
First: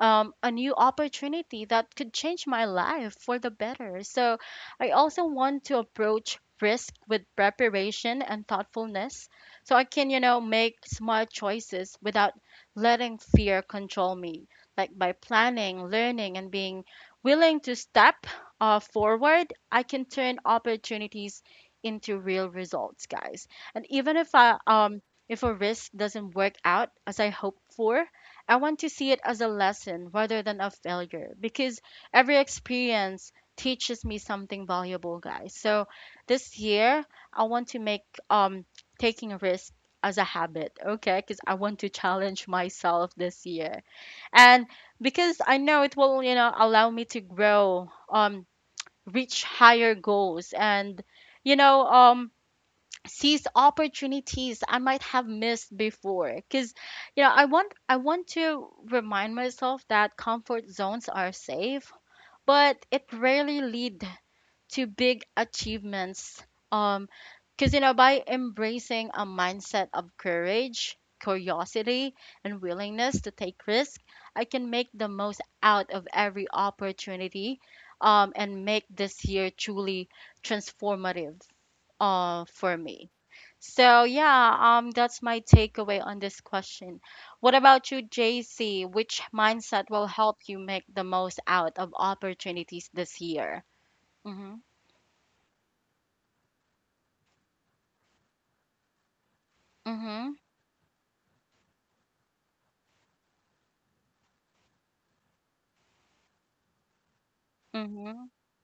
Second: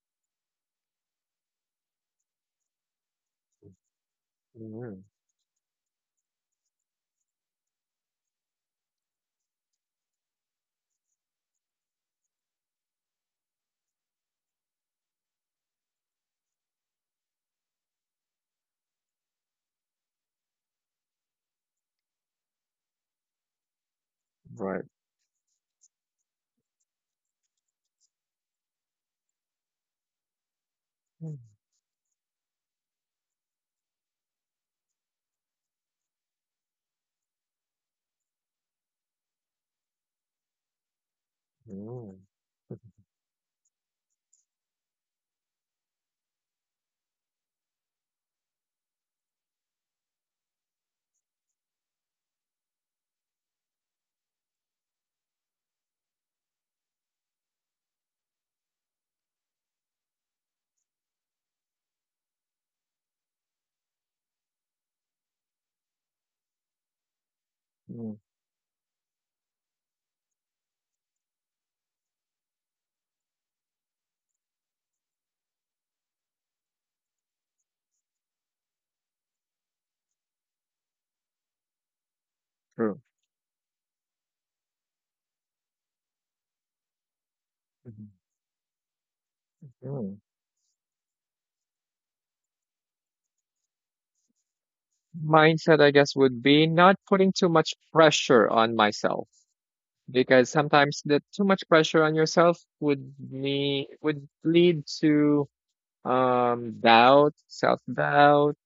Speaker 1: a new opportunity that could change my life for the better. So I also want to approach risk with preparation and thoughtfulness, so I can, you know, make smart choices without letting fear control me. Like, by planning, learning, and being willing to step forward, I can turn opportunities into real results, guys. And even
Speaker 2: Right.
Speaker 1: if a risk doesn't work out as I hope for, I want to see it as a lesson rather than a failure, because every experience teaches me something valuable, guys. So this year, I want to make um taking a risk as a habit, okay? Because I want to challenge myself this year. And because I know it will, you know, allow me to grow, reach higher goals, and, you know, seize opportunities I might have missed before, because you know I want to remind myself that comfort zones are safe, but it rarely lead to big achievements. um because you know, by embracing a mindset of courage, curiosity, and willingness to take risk, I can make the most out of every opportunity, and make this year truly transformative, for me. So yeah, that's my takeaway on this question. What about you, JC? Which mindset will help you make the most out of opportunities this year? Mm-hmm.
Speaker 2: Mindset, I guess, would be not putting too much pressure on myself,
Speaker 1: Mm-hmm.
Speaker 2: because sometimes the too much pressure on yourself would me would lead to doubt, self
Speaker 1: Mm-hmm.
Speaker 2: doubt,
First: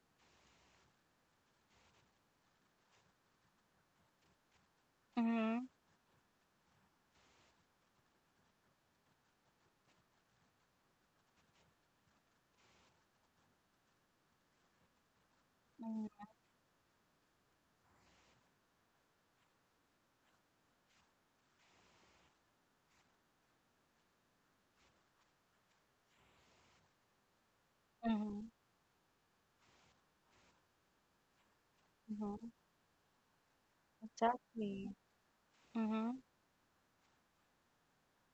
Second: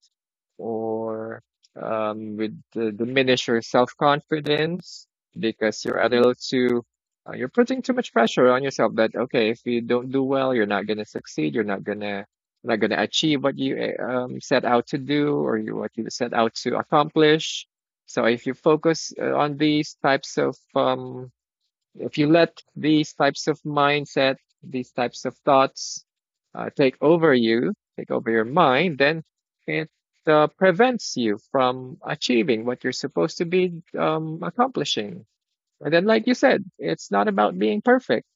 Speaker 2: or would diminish your self confidence,
Speaker 1: Mm-hmm.
Speaker 2: because you're a little too, you're putting too much pressure on yourself that, okay, if you don't do well, you're not going to succeed, you're not going to not going to achieve what you set out to do, or you, what you
Speaker 1: Mm-hmm.
Speaker 2: set out to accomplish. So if you focus on these types of if you let these types of mindset, these types of thoughts take over you, take over your
Speaker 1: Mm-hmm,
Speaker 2: mind, then it prevents you from
Speaker 1: mm-hmm,
Speaker 2: achieving what you're supposed to be
Speaker 1: exactly.
Speaker 2: accomplishing. And then,
Speaker 1: Mm-hmm.
Speaker 2: like you said, it's not about being perfect.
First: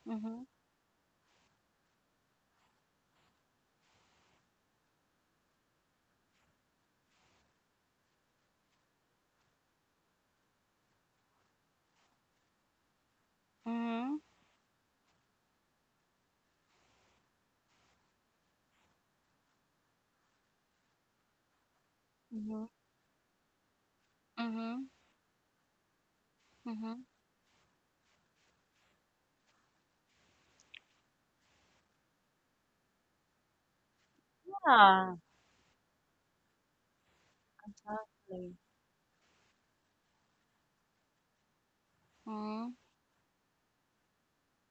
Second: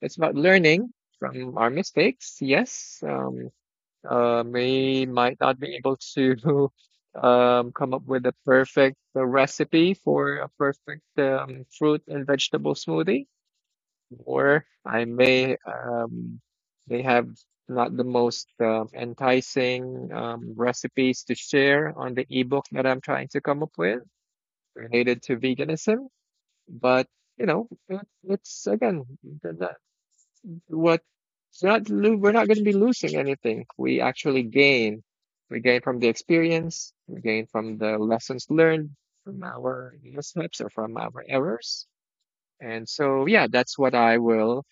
Speaker 2: It's about
Speaker 1: Mm-hmm.
Speaker 2: learning from our mistakes. Yes, we might not be able to <laughs> come up with a perfect recipe for a perfect fruit and vegetable smoothie,
Speaker 1: Mm-hmm.
Speaker 2: or I may have not the most enticing recipes to share on the ebook
Speaker 1: Mm-hmm.
Speaker 2: that I'm trying to come up with
Speaker 1: Mm-hmm.
Speaker 2: related to veganism.
Speaker 1: Mm-hmm.
Speaker 2: But you know, it's again the, what it's not lo- we're not going to be losing anything. We actually gain.
Speaker 1: Yeah.
Speaker 2: We gain from the experience. We gain from the lessons
Speaker 1: Exactly.
Speaker 2: learned from our missteps or from our errors.
Speaker 1: Mm-hmm.
Speaker 2: And so, yeah, that's what I will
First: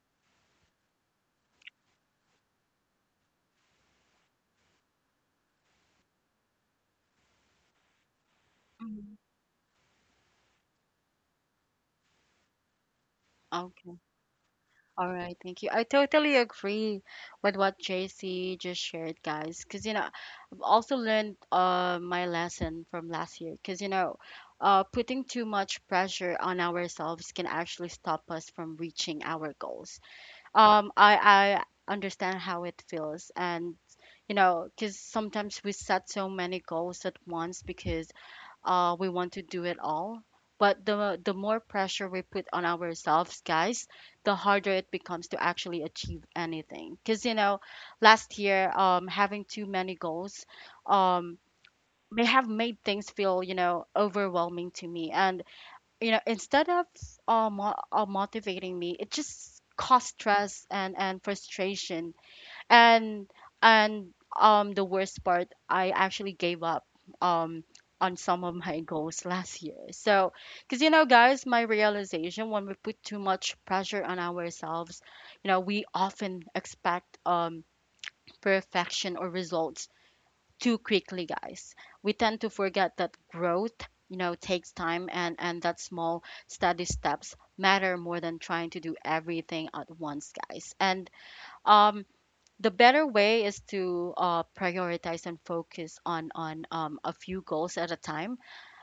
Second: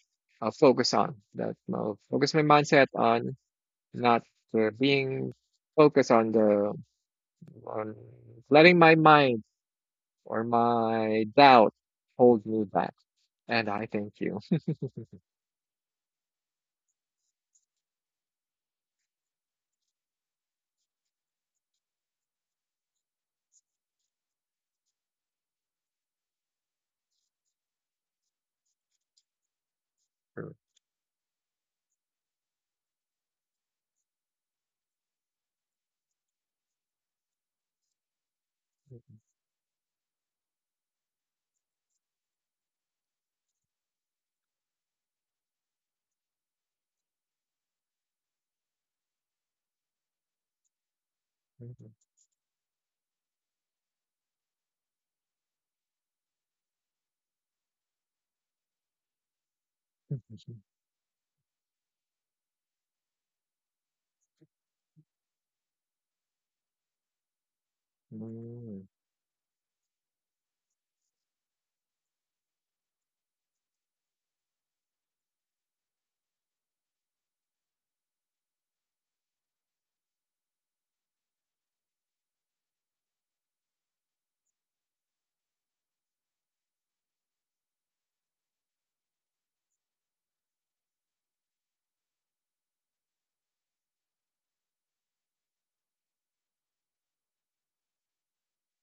Speaker 2: focus on. That I'll focus my mindset on not being focused on the on letting my
Speaker 1: Mm-hmm.
Speaker 2: mind or my doubt hold me back. And I
Speaker 1: Okay.
Speaker 2: thank you.
Speaker 1: All right, thank you. I totally agree with what JC just shared, guys. Because, you know, I've also learned my lesson from last year. Because, you know, putting too much pressure on ourselves can actually stop us from reaching our goals.
Speaker 2: <laughs> So,
Speaker 1: Um, I, I understand how it feels. And, you know, because sometimes we set so many goals at once, because we want to do it all. But the more pressure we put on ourselves, guys, the harder it becomes to actually achieve anything. Because you know, last year, having too many goals, um, may have made things feel, you know, overwhelming to me. And you know, instead of motivating me, it just caused stress and frustration. And and um the worst part, I actually gave up um on some of my <laughs> goals last year. So, because you know, guys, my realization, when we put too much pressure on ourselves, you know, we often expect perfection or results too quickly, guys. We tend to forget that growth, you know, takes time, and that small steady steps matter more than trying to do everything at once, guys. And um the better way is to prioritize and focus on a few goals at a time,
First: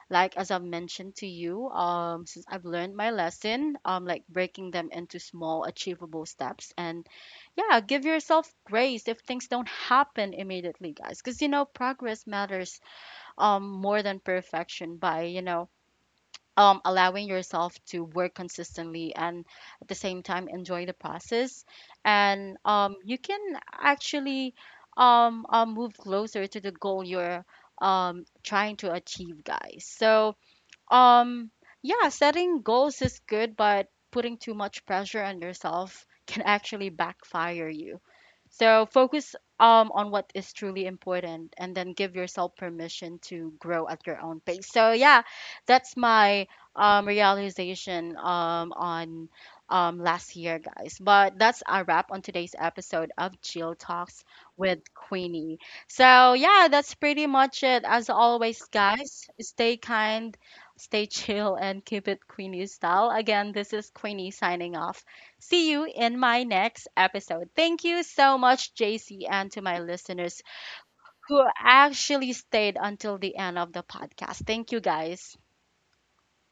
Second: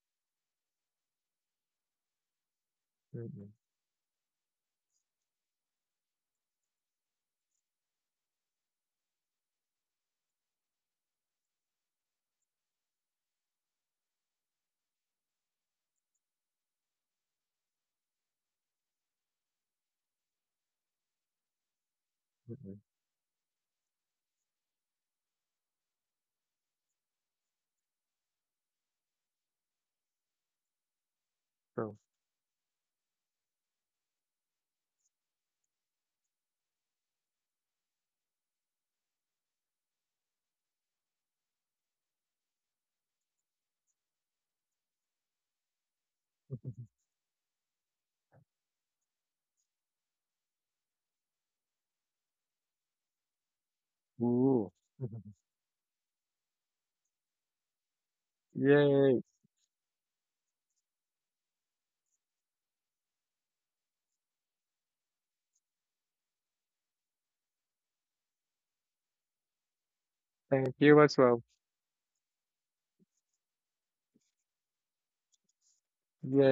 Speaker 1: like as I've mentioned to you, since I've learned my lesson. Like breaking them into small achievable steps, and yeah, give yourself grace if things don't happen immediately, guys, because you know progress matters more than perfection. By, you know, allowing yourself to work consistently, and at the same time enjoy the process, and you can actually move closer to the goal you're trying to achieve, guys. So, um,
Speaker 2: so,
Speaker 1: yeah, setting goals is good, but putting too much pressure on yourself <laughs> can actually backfire you. So focus on what is truly important, and then give yourself permission to grow at your own pace. So yeah, that's my realization on last year, guys. But that's a wrap on today's episode of Jill Talks
Speaker 2: ooh,
Speaker 1: with Queenie. So yeah, that's pretty much it. As always,
Speaker 2: yay!
Speaker 1: guys, stay kind. Stay chill and keep it Queenie style. Again, this is Queenie signing off. See you in my next episode. Thank you so much, JC, and to my listeners
Speaker 2: Thank you as well.
Speaker 1: who actually stayed until the end of the podcast. Thank you, guys.
Speaker 2: Yay!